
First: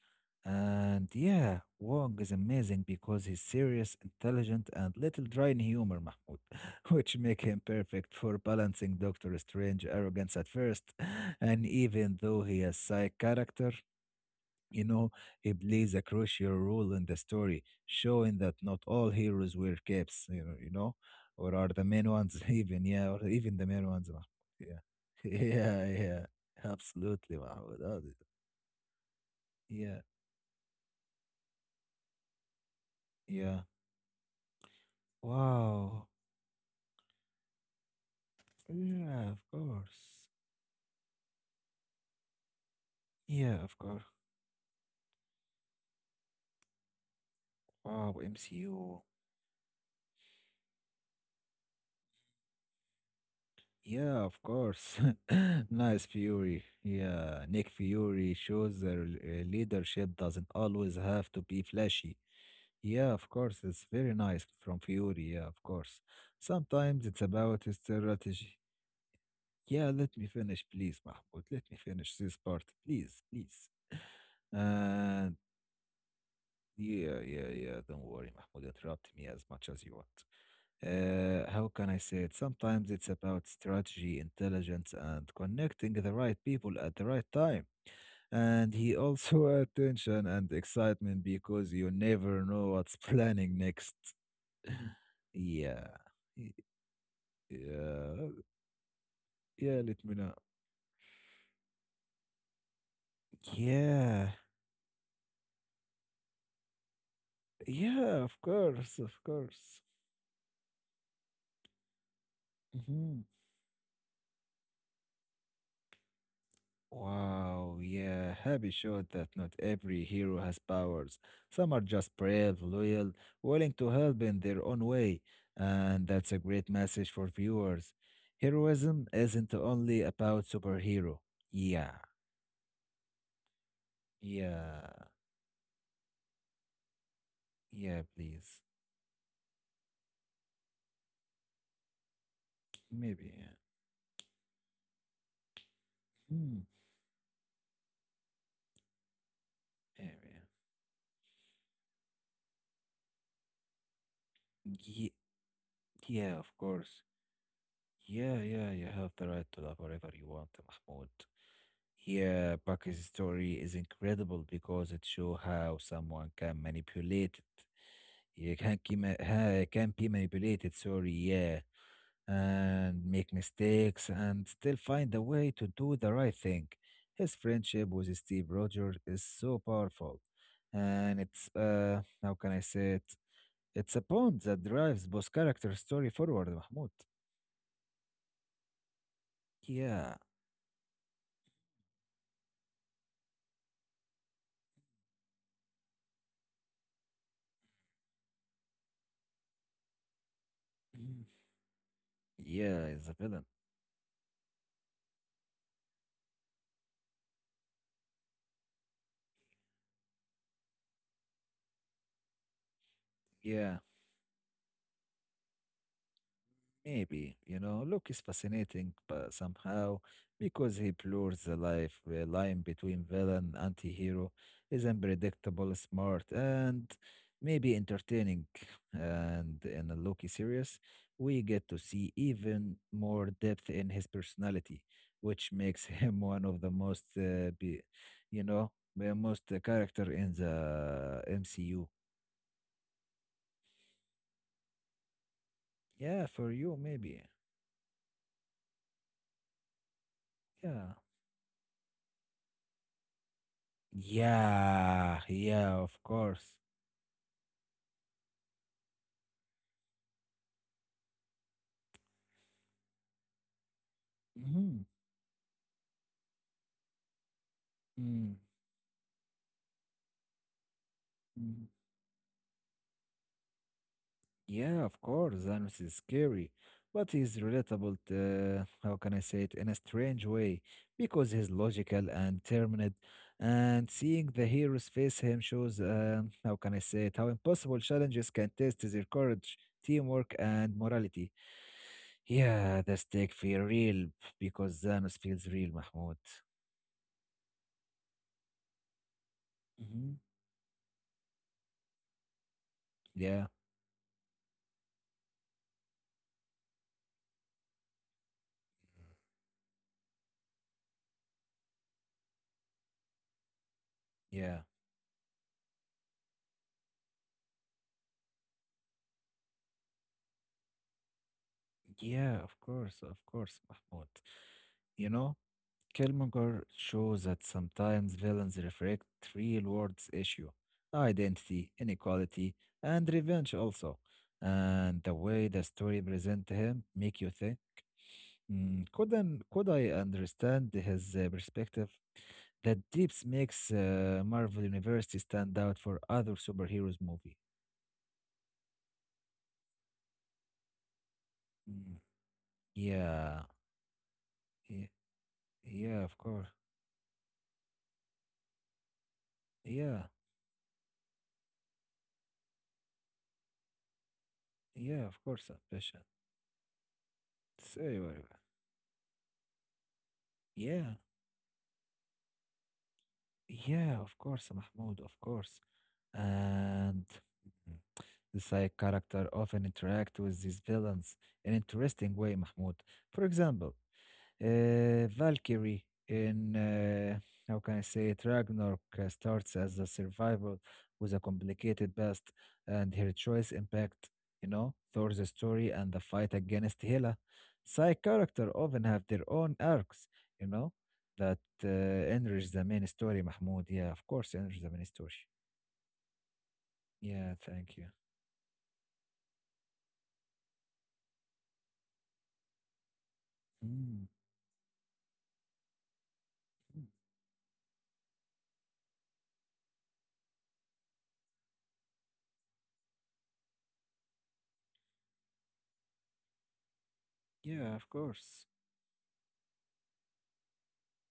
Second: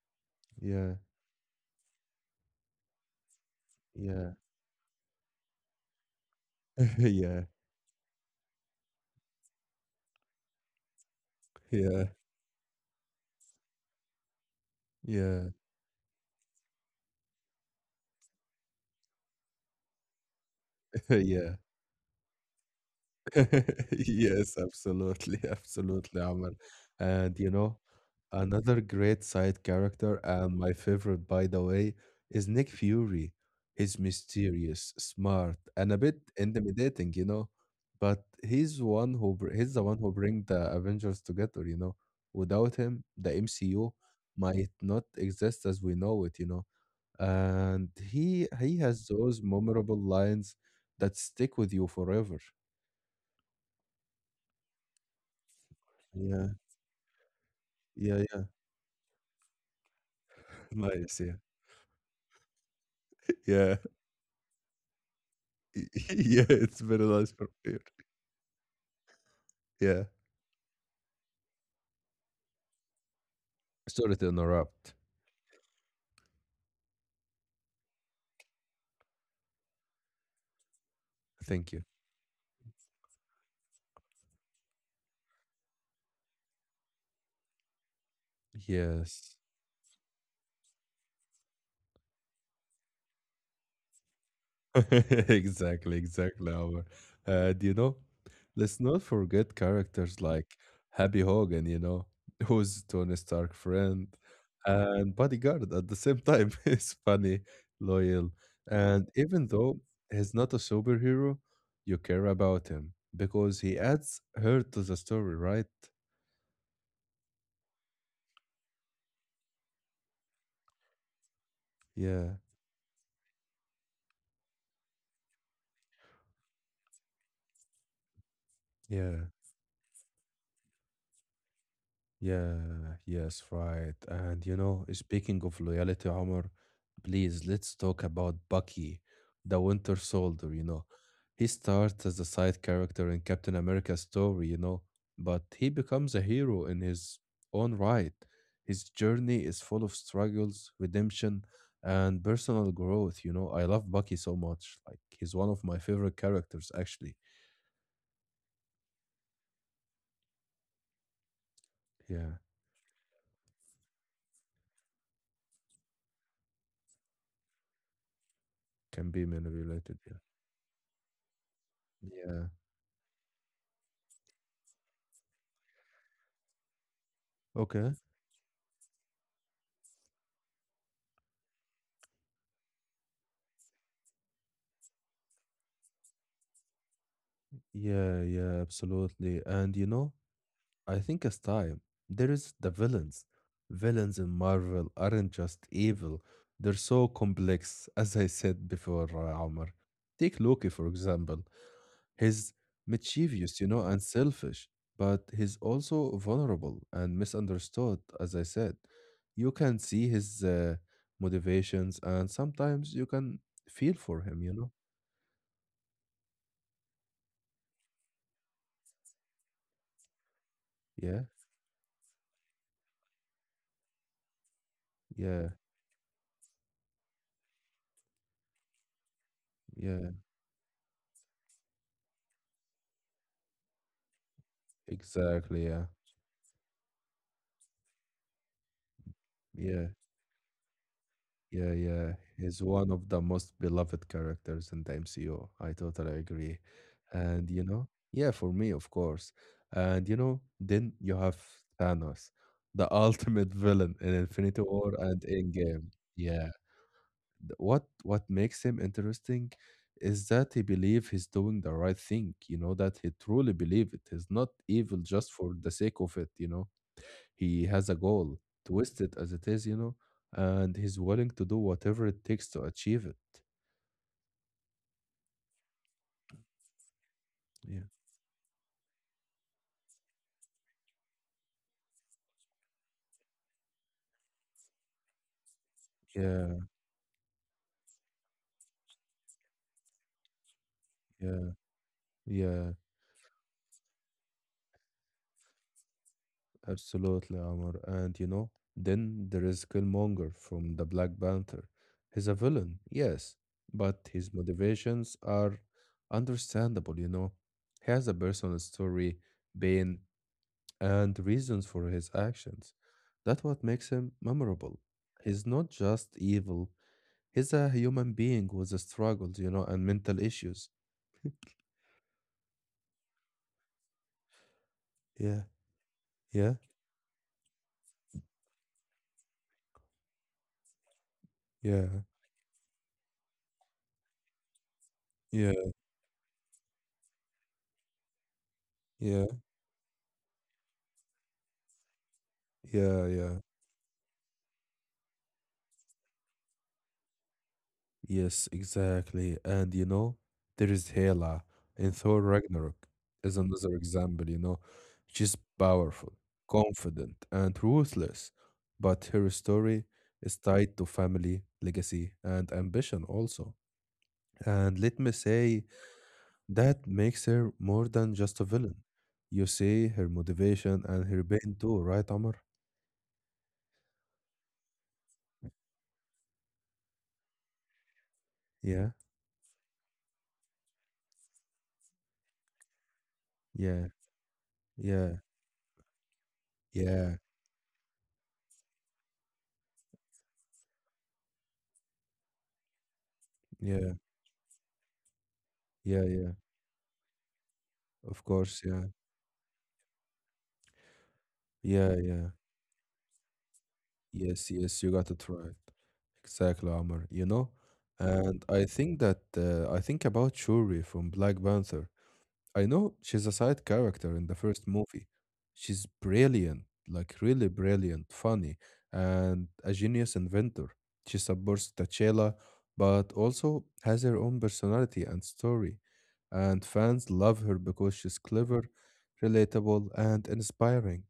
Yeah,
And yeah, Wong is amazing because he's serious,
yeah,
intelligent, and little dry in humor, Mahmoud, [laughs]
[laughs]
which
yeah,
make him perfect for balancing Doctor Strange arrogance at first. [laughs] And
yeah,
even though he is side character, you know,
yeah,
he plays a crucial role in the story, showing that not all heroes wear capes,
[laughs] yeah.
or are the main ones [laughs] even, yeah, or even the main
[laughs]
ones, Mahmoud.
Yes,
Yeah. [laughs]
absolutely, [laughs]
Yeah,
absolutely,
yeah.
Amal. And
Absolutely,
you know,
Mahmoud.
another great side
Yeah,
character, and my favorite, by the way, is Nick Fury.
yeah.
He's mysterious, smart, and a
Wow.
bit intimidating, you know, but
Yeah, of
he's the one who
course.
bring the Avengers together, you know. Without him, the
Yeah, of
MCU
course.
might not exist as we know it, you know, and
Wow,
he
MCU.
has those memorable lines that stick with you forever.
Yeah, of course. [laughs] Nice
Yeah,
Fury. Yeah, Nick
yeah,
Fury
yeah.
shows that leadership doesn't always
Nice,
have
yeah.
to be flashy. Yeah, of
[laughs]
course.
Yeah.
It's very nice from Fury. Yeah, of course.
[laughs] Yeah, it's very
Sometimes it's
nice from
about his
here.
strategy. Yeah,
Yeah.
let me finish, please, Mahmoud. Let me finish this part, please, please.
Sorry to interrupt.
And yeah, yeah, yeah. Don't worry, [laughs] Mahmoud. Interrupt me as much as you want. How
Thank you.
can I say it? Sometimes it's about strategy, intelligence, and connecting the right people at the right time. And he [laughs]
Yes.
also attention and excitement because you never know what's planning next. [laughs]
[laughs]
Yeah.
Exactly, exactly.
y-
Omar. And you know,
Yeah.
let's not forget
Yeah, let me
characters
know.
like Happy Hogan, you know, [laughs] who's Tony Stark friend
Yeah.
and bodyguard at the same time. [laughs] He's funny,
Yeah,
loyal,
of course,
and
of
even though
course.
he's not a superhero, you care about him
Mm-hmm.
because he adds hurt to the story, right?
Wow, yeah, Happy showed that not every hero has powers. Some are just
Yeah,
brave, loyal, willing to help in their own way, and that's a great message for viewers. Heroism
yeah.
isn't only about superhero. Yeah,
Yeah, yes, right. And you know,
yeah,
speaking of loyalty, Omar, please let's
yeah,
talk about
please.
Bucky, the Winter Soldier, you know. He starts as a side character in
Maybe, yeah.
Captain America's story, you know, but he becomes a
Hmm,
hero in his own right. His journey is full of
maybe.
struggles, redemption, and personal growth, you know. I love Bucky so
Yeah,
much. Like,
Ye-
he's one of my favorite
yeah, of
characters,
course.
actually.
Yeah, yeah, you have the right to love whatever you want, Mahmoud.
Yeah,
Yeah, Bucky's story is incredible because it shows how someone can manipulate it. You can,
can be many
can
related.
be
Yeah.
manipulated, sorry, yeah,
Yeah.
and make mistakes and still find a way to do the right thing. His friendship
Okay.
with Steve Rogers is so powerful. And how can I say it? It's a bond that drives both character story forward, Mahmoud.
Yeah, yeah, absolutely. And you know,
Yeah. [clears throat]
I think as time, there is the villains. Villains in Marvel aren't just evil, they're so complex, [laughs] as I said before, Omar. Take Loki, for
Mm.
example. He's
Yeah, he's a villain.
mischievous, you know, and selfish, but he's also vulnerable and misunderstood, as I said. You can see his motivations, and sometimes you can
Yeah.
feel for him, you know?
Maybe, you know, Luke is fascinating, but somehow, because he
Yeah,
blurs the line between villain anti-hero, is
yeah,
unpredictable, smart, and maybe entertaining. And in a
yeah,
Loki series, we get to see even more depth in his personality, which
exactly.
makes [laughs]
Yeah,
him one of you know, the most
yeah.
character in the
Yeah,
MCU.
yeah. He's one of the most beloved characters in the MCU. I totally
Yeah, for
agree.
you, maybe.
And you know, yeah, for me, of course. And you know, then
Yeah.
you have Thanos, the [laughs] ultimate villain in Infinity War and
Yeah, yeah,
Endgame.
of
Yeah.
course.
What makes him interesting is that he believes he's doing the right thing, you know, that he truly believes it. He's not
Mhm,
evil just for the sake of it, you know. He has a
mm
goal, twisted as it is, you know, and he's willing to do
mm.
whatever it takes to achieve it.
Yeah, of course. Thanos is scary, but he's
Yeah,
relatable, how can I say it, in a strange way, because he's logical and determined. And seeing the heroes face him shows, how
yeah,
can I say it, how impossible challenges can test their courage, teamwork, and morality.
yeah, yeah,
Yeah, the stakes feel real because Thanos feels real, Mahmoud.
absolutely, Amr. And you know, then there is
Hmm.
Killmonger from the Black Panther. He's a villain, yes,
Yeah,
but his motivations are understandable, you know. He has a personal story, pain, and reasons for his actions. That's what makes him
yeah.
memorable. He's not just evil, he's a human being with struggles, you know, and mental issues.
Yeah, of course, Mahmoud. You know,
Yeah, yeah,
Killmonger shows that sometimes villains reflect real world's issue, identity,
yeah,
inequality, and revenge also. And the way
yeah,
the story present him make you think, "Hmm,
yeah,
could I understand his perspective? That
yeah,
deeps
yeah.
makes Marvel University stand out for other superheroes movie.
Yes, exactly. And you know, there is Hela in
Mm,
Thor Ragnarok is
yeah,
another example, you know.
yeah,
She's
yeah,
powerful,
of course.
confident, and ruthless, but her story
Yeah,
is tied to family, legacy, and ambition also. And let
yeah,
me
of course,
say,
Ambition.
that makes her more
Say
than
whatever.
just a villain. You see her motivation
Yeah,
and her pain too, right, Amr?
yeah, of course, Mahmoud, of course. And mm, the side
Yeah,
character often interact with these villains in interesting way, Mahmoud. For example,
yeah, yeah,
Valkyrie in
yeah,
how can I say it? Ragnarok starts as a survival with a complicated past, and her choice
yeah,
impact you know Thor's story and the
yeah,
fight
yeah.
against Hela. Side
Of
character
course,
often
yeah,
have their own arcs, you know, that
yeah,
uh,
yeah.
enrich the main story. Mahmoud, yeah, of course,
Yes,
enrich the
yes,
main
you got
story.
it right. Exactly, Amr. You
Yeah,
know,
thank you.
and I think that I think about Shuri from Black Panther. I know she's a side
Mm,
character in the first movie. She's brilliant,
mm,
like really brilliant, funny, and a genius inventor. She supports T'Challa, but also has her own personality and story. And fans love her
yeah, of
because she's
course.
clever, relatable, and inspiring.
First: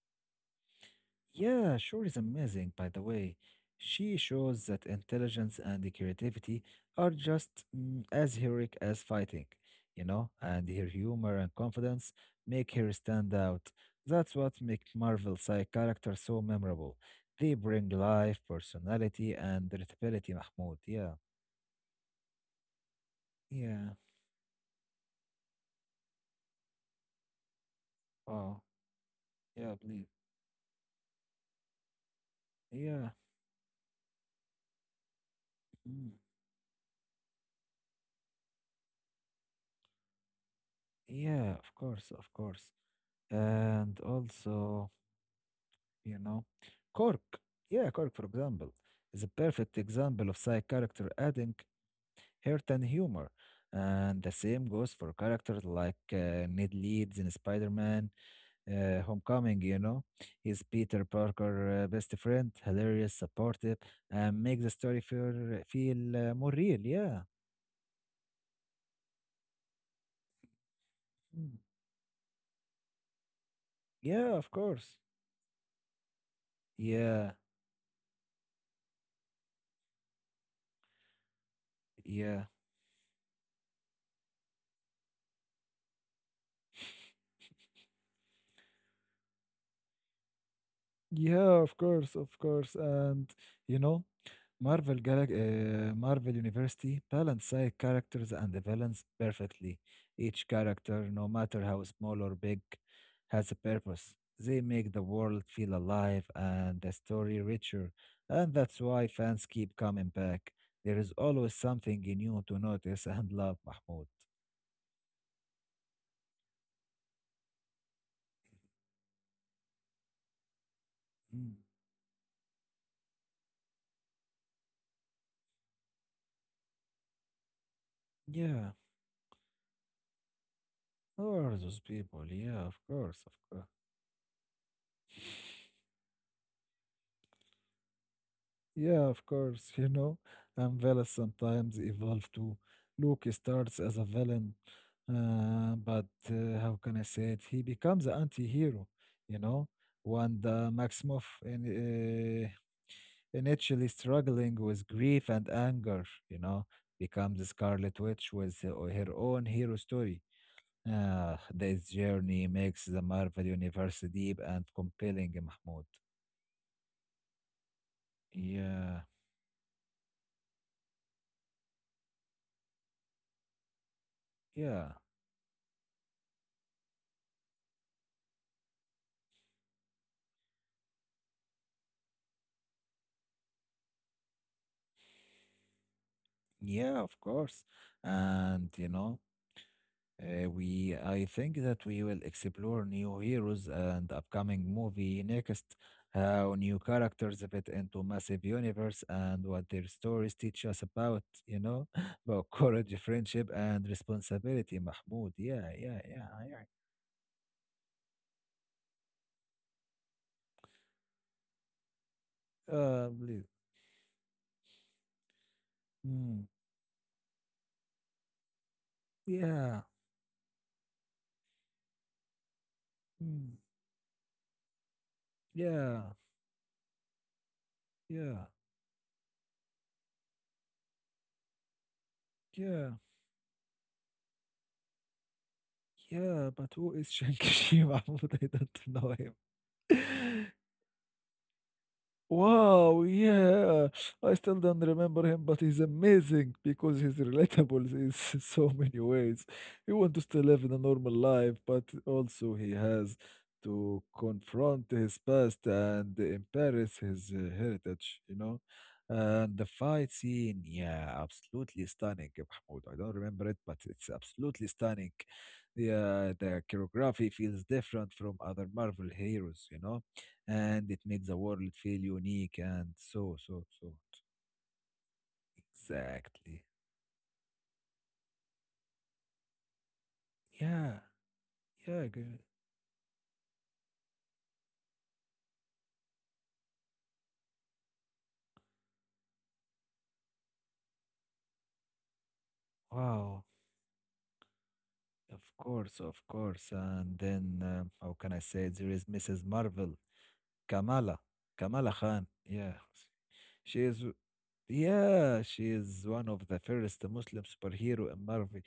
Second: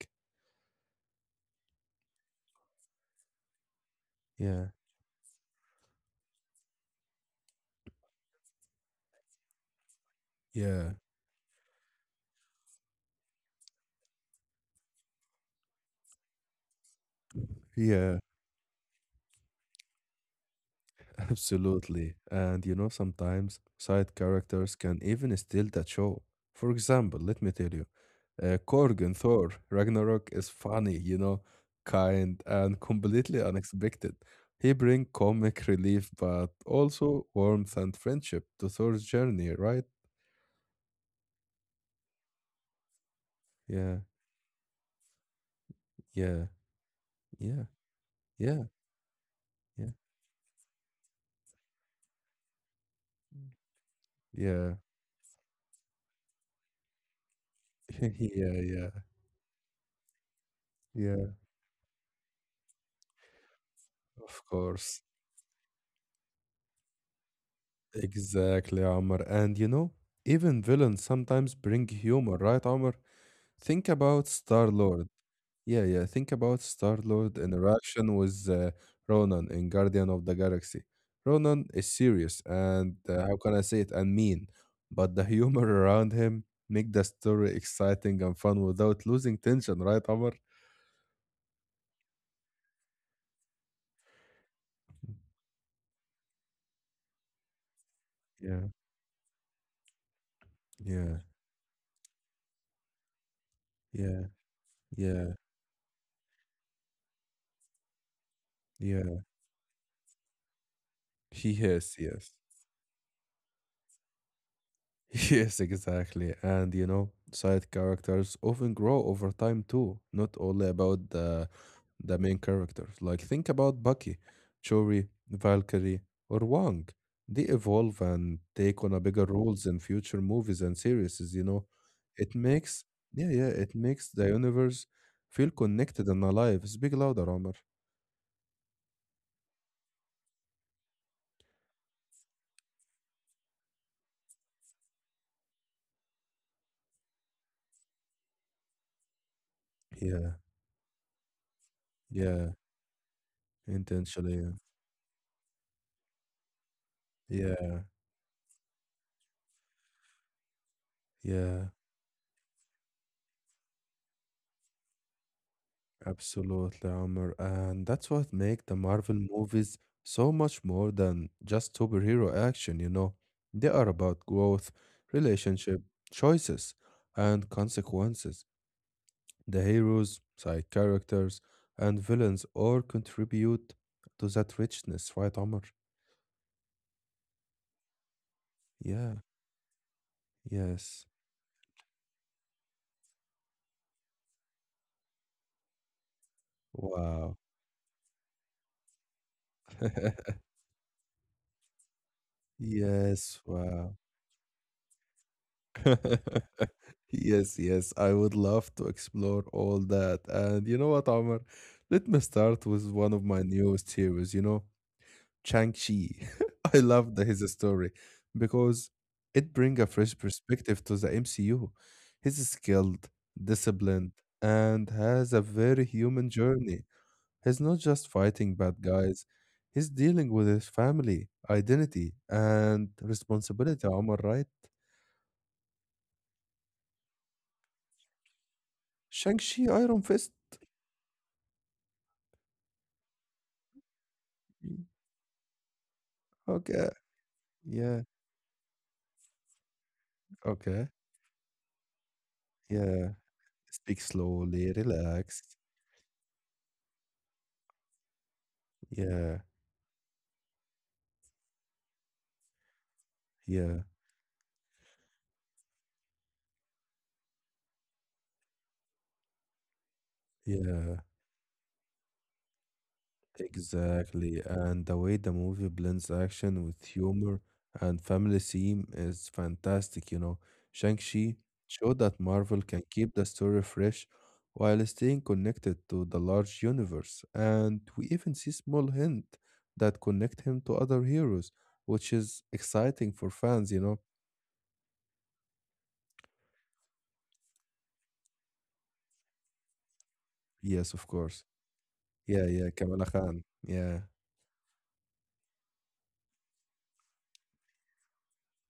Yeah, Shore is amazing, by the way. She shows
Yeah.
that intelligence and the creativity are just as heroic as fighting, you know, and her
Yeah,
humor and confidence make her stand out. That's what makes Marvel side characters so memorable. They bring
yeah.
life, personality, and relatability, Mahmoud. Yeah,
Absolutely. And you know, sometimes
yeah.
side characters can even steal that show. For example, let me tell you,
Oh,
Korg in Thor
yeah, please.
Ragnarok is funny, you know, kind and
Yeah,
completely unexpected. He brings comic
mm,
relief, but also warmth and friendship to Thor's journey, right?
yeah, of course, of course.
Yeah,
And also. You
yeah,
know. Cork,
yeah,
yeah, Cork, for
yeah,
example, is a perfect
yeah,
example of side character adding heart and humor. And the same
yeah,
goes for characters like Ned Leeds in Spider-Man
[laughs] yeah, yeah,
Homecoming, you know. He's Peter
yeah.
Parker' best friend, hilarious, supportive,
Of
and makes the
course.
story feel more real, yeah.
Exactly, Amr. And you know, even villains sometimes
Mm.
bring humor, right, Amr? Think about
Yeah, of
Star
course.
Lord. Yeah, yeah. Think about Star
Yeah,
Lord interaction with Ronan in Guardian of the Galaxy. Ronan is serious
yeah.
and how can I say it? And mean, but the [laughs] humor around him make the story exciting and fun without losing tension, right, Amr?
Yeah, of course, of course. And, you know, Marvel University balance side characters and the
Yeah,
villains perfectly. Each character,
yeah,
no matter how small or big, has a purpose.
yeah,
They make the
yeah,
world feel alive and the story richer, and that's why
yeah.
fans keep coming back. There is
He
always
has,
something
yes.
new to notice and love, Mahmoud.
[laughs] Yes, exactly. And you know, side characters often grow over time too, not only about
Mm,
the main characters. Like think about Bucky, Chori, Valkyrie, or Wong. They evolve and
yeah,
take on a bigger roles in future movies and series,
who
you
are
know.
those people?
It
Yeah, of
makes
course,
yeah,
of
yeah,
course.
it makes the universe feel connected and alive. Speak louder, Omar.
Yeah, of course. [laughs] You know, and villains sometimes evolve too. Luke starts as a villain, but how can I say it? He becomes an anti-hero. You know,
Yeah,
Wanda Maximoff in,
yeah,
initially
intentionally.
struggling with grief and anger. You know, becomes a
Yeah, yeah.
Scarlet Witch with her own hero story. Ah,
Yeah.
this journey makes the Marvel universe deep and compelling, Mahmoud.
Absolutely, Amr. And that's what make the
Yeah,
Marvel movies so much more than just superhero action, you know. They are about growth,
yeah.
relationship, choices, and consequences. The heroes, side characters, and villains all contribute to that richness, right, Amr?
Yeah, of course. And you
Yeah,
know, we
yes.
I think that we will explore new heroes and upcoming movie next, how new
Wow.
characters fit into massive universe and what their stories
[laughs]
teach us about, you know, [laughs] about courage,
Yes,
friendship, and
wow.
responsibility, Mahmoud. Yeah, yeah, yeah,
[laughs] Yes, yes, I would love to explore all that. And you know what, Omar? Let me start
yeah.
with one of my
Please.
newest series, you know, Chang-Chi.
Mm,
[laughs] I love his story because it brings
yeah,
a fresh perspective to the MCU. He's skilled,
mm,
disciplined, and has a very
yeah,
human journey. He's not just
yeah,
fighting bad guys, he's dealing with his family, identity, and
yeah,
responsibility, Omar, right?
yeah. But who is Shang-Chi, [laughs] Mahmoud? I don't know
Shang-Chi Iron Fist.
him. [laughs] Wow, yeah. I still don't
Mm.
remember him, but he's amazing
Okay.
because he's relatable
Yeah.
in [laughs] so many ways. He wants to still live in a
Okay.
normal life, but also he
Yeah.
has
Speak
to
slowly,
confront his
relaxed.
past and embrace his heritage, you know?
Yeah.
And the fight scene, yeah, absolutely stunning, Mahmoud. I don't remember it, but
Yeah.
it's absolutely stunning. Yeah, the choreography feels different from other Marvel heroes, you know? And
Yeah.
it made the world feel unique and so so so
Exactly. And the way the movie blends action
exactly
with humor and family theme is fantastic, you know.
yeah
Shang-Chi showed
yeah
that
good
Marvel can keep the story fresh while staying connected to the large universe. And we even see small hints that connect him to other heroes, which is exciting for
wow
fans, you know.
of course and then how can I say it? There is Mrs. Marvel
Yes, of
kamala
course.
Kamala Khan
Yeah, yeah, Kamala Khan.
she
Yeah,
is yeah she is one of the first Muslim superhero in Marvel.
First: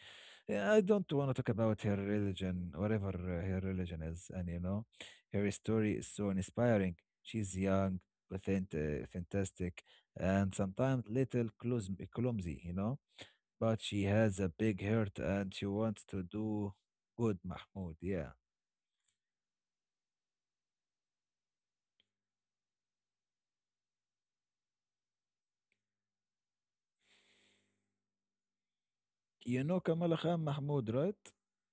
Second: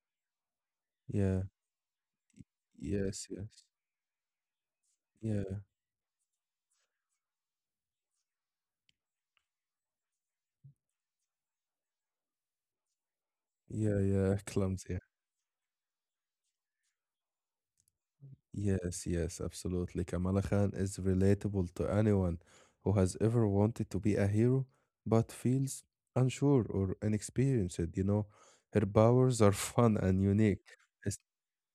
Yeah, I don't want to
yeah.
talk about her religion, whatever
Yes,
her
yes.
religion is, and you know,
Yeah,
her story is so inspiring. She's young, authentic, fantastic, and sometimes clumsy, you know, but
yeah,
she
yeah.
has
[laughs]
a big
Clumsy.
heart and she wants to do good, Mahmoud. Yeah,
Yes, yes, absolutely. Kamala Khan is relatable to anyone who has ever wanted to be a hero but feels unsure or inexperienced, you know. Her powers are
you
[laughs]
know
fun
Kamala
and
Khan
unique.
Mahmoud,
Es-
right?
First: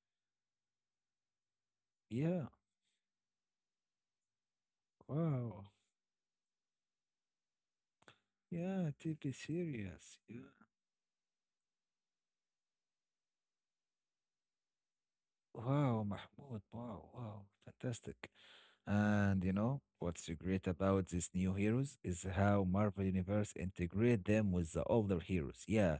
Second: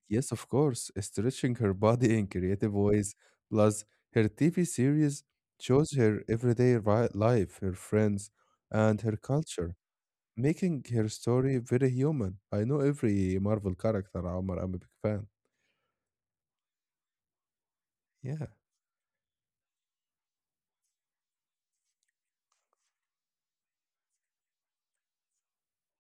Yes, of course, stretching her body in
Yeah.
creative ways. Plus, her TV series
Wow.
shows her everyday life, her friends,
Yeah,
and her
take it
culture,
serious. Yeah.
making her story very human. I know every Marvel character, Omar. I'm a big fan.
Wow, Mahmoud. Wow, wow, fantastic.
Yeah.
And you know, what's great about these new heroes is how Marvel Universe integrate them with the older heroes. Yeah,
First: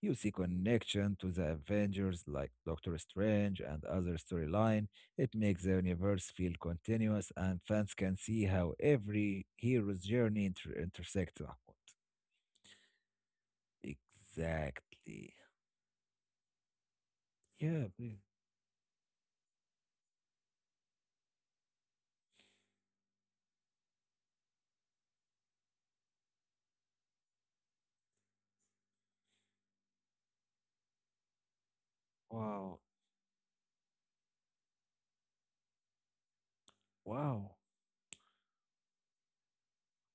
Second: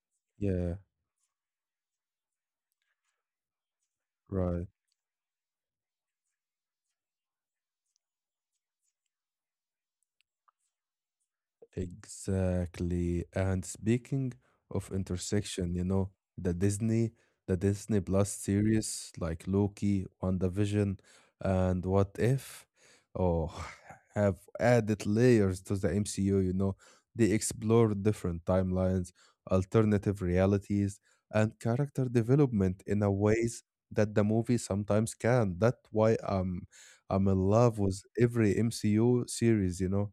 you see
Yeah,
connection to the Avengers like Doctor Strange and other
right.
storyline. It makes the universe feel continuous and fans can see how every hero's journey intersects. Mahmoud.
Exactly. And speaking of
Exactly.
intersection, you know, the Disney, the
Yeah,
Disney
please.
Plus series like Loki, WandaVision, and What If, oh, [laughs] have added layers to the MCU, you know. They explore different timelines, alternative realities, and character
Wow.
development in a ways that the movie sometimes can. That's why I'm in
Wow.
love with every MCU series, you know.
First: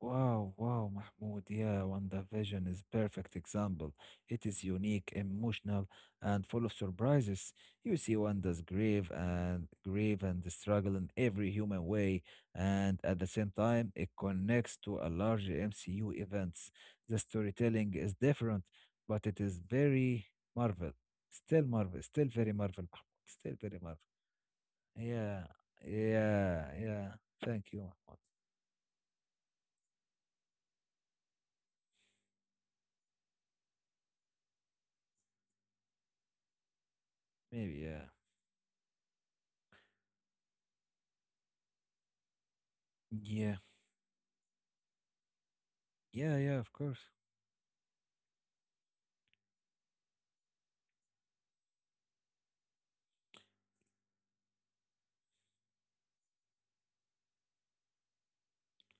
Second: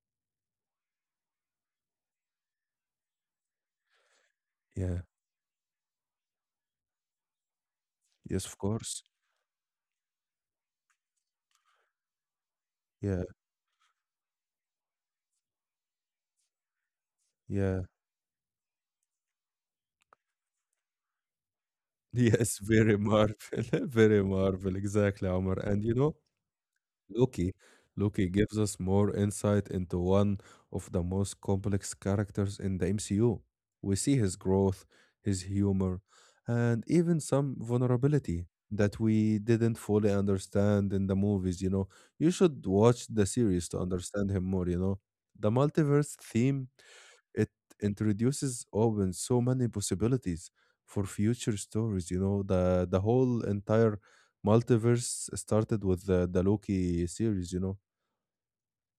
Wow, wow, Mahmoud, yeah, WandaVision is perfect example. It is
Yeah.
unique, emotional, and full of surprises. You see
Yes, of
Wanda's
course.
grave and grief and the struggle in every human way, and at
Yeah,
the same time, it connects to a larger MCU events. The
yeah. [laughs]
storytelling is different, but it is very Marvel. Still Marvel, still very
Yes,
Marvel,
very
Mahmoud,
Marvel.
still very
[laughs]
Marvel.
Very Marvel. Exactly,
Yeah,
Omar. And you know,
yeah, yeah.
Loki.
Thank you, Mahmoud.
Loki gives us more insight into one of the most complex characters in the MCU. We see his growth, his humor, and even some
Maybe, yeah,
vulnerability that we didn't fully understand in the movies, you know. You should watch the
yeah.
series to understand him more, you know. The multiverse
Yeah, yeah,
theme
of course.
it introduces open so many possibilities for future stories. You know, the whole entire multiverse started with the Loki series, you know.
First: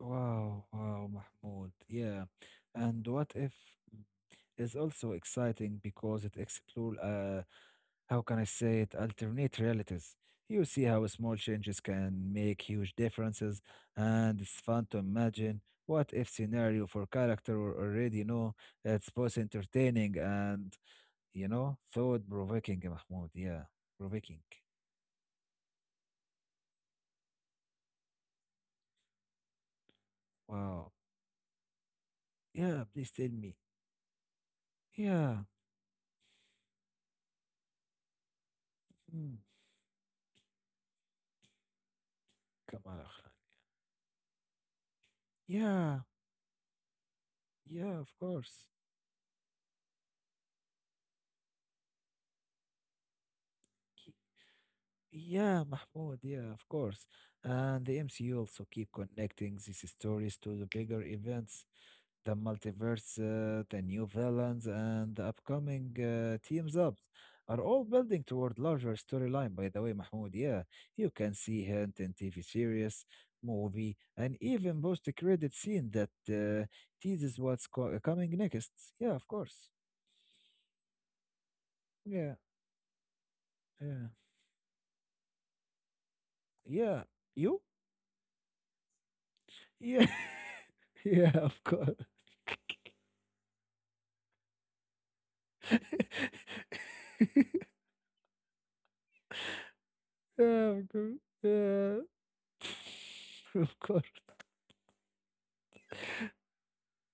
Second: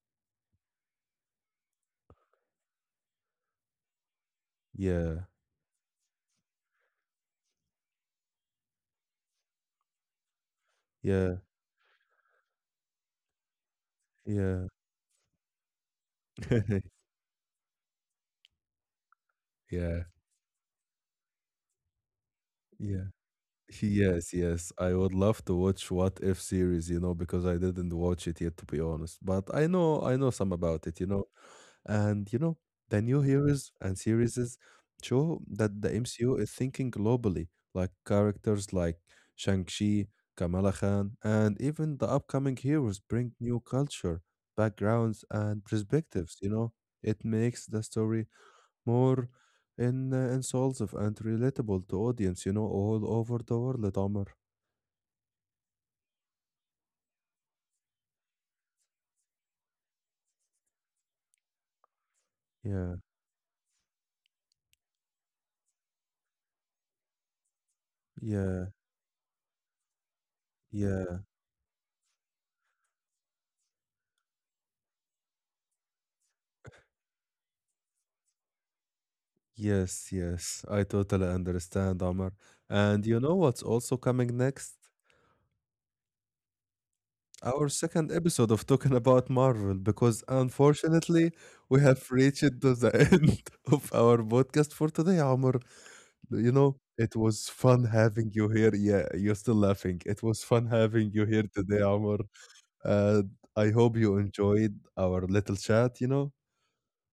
Wow, wow, Mahmoud. Yeah. And what if is also
Yeah,
exciting because it explores. How can I say it, alternate realities. You see how
yeah,
small changes can make huge differences, and it's
yeah.
fun to imagine what if scenario
[laughs]
for character or already know it's both
Yeah,
entertaining and you know thought
yeah.
provoking, Mahmoud. Yeah,
Yes, yes.
provoking.
I would love to watch What If series, you know, because I didn't watch it yet, to be honest. But I know some about it, you know.
Wow.
And, you know, the new
Yeah, please tell
heroes
me.
and series show
Yeah.
that the MCU is thinking globally, like characters like
Hmm.
Shang-Chi, Kamala Khan, and even the upcoming heroes
Come on.
bring new culture, backgrounds, and
Yeah,
perspectives, you know. It makes the
yeah,
story
of course.
more in insulsive and relatable to audience, you know, all over the world,
Y-
Omar.
Yeah, Mahmoud, yeah, of course. And the MCU also keep connecting these stories to the bigger events, the
Yeah,
multiverse, the new villains, and the upcoming teams ups are all building toward
yeah,
larger storyline, by the way, Mahmoud. Yeah, you
yeah.
can see hint in TV series, movie, and even post-credit scene that teases what's co coming next. Yeah, of course.
Yes, yes. I totally understand, Omar.
Yeah,
And you know what's also
yeah,
coming next?
yeah. You?
Our second episode of talking about Marvel,
Yeah. [laughs]
because
Yeah,
unfortunately,
of
we
course.
have reached to the [laughs] end of our podcast for today, Omar.
[laughs]
You know, it was fun having you here. Yeah, you're still laughing. It was
Yeah,
fun
of
having
course.
you here today,
Yeah.
Omar.
[laughs]
Uh, I
Of
hope
course.
you enjoyed our little chat, you know?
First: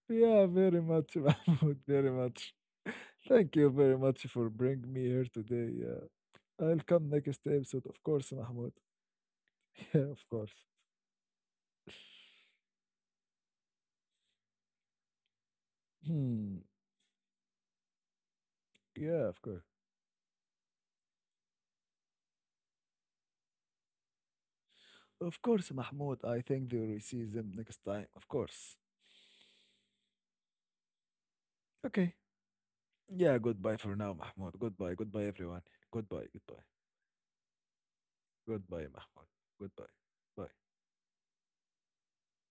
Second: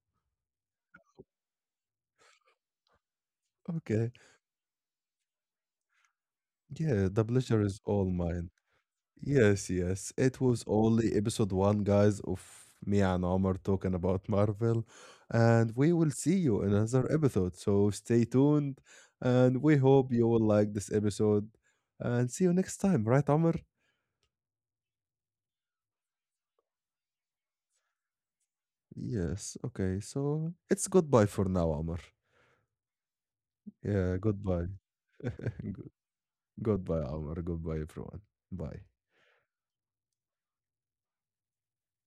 Yeah, very much, [laughs] Mahmoud, very much. Thank you very
Okay.
much for bringing me here today. Yeah. I'll
Yeah,
come
the
next
pleasure is
episode, of
all
course,
mine.
Mahmoud.
Yes,
[laughs] Yeah,
yes.
of
It
course.
was only episode 1, guys, of me and Omar talking about Marvel. And we will see you
Hmm.
in another episode. So stay tuned.
Yeah, of
And
course.
we hope you will like this episode. And see you next time, right, Omar?
Of course, Mahmoud. I think they will see them next time, of course.
Yes. Okay. So it's goodbye for now, Omar.
Okay. Yeah, goodbye for now,
Yeah,
Mahmoud.
goodbye.
Goodbye, goodbye, everyone. Goodbye,
[laughs]
goodbye.
Goodbye, Omar. Goodbye, everyone. Bye.
Goodbye, Mahmoud. Goodbye. Bye.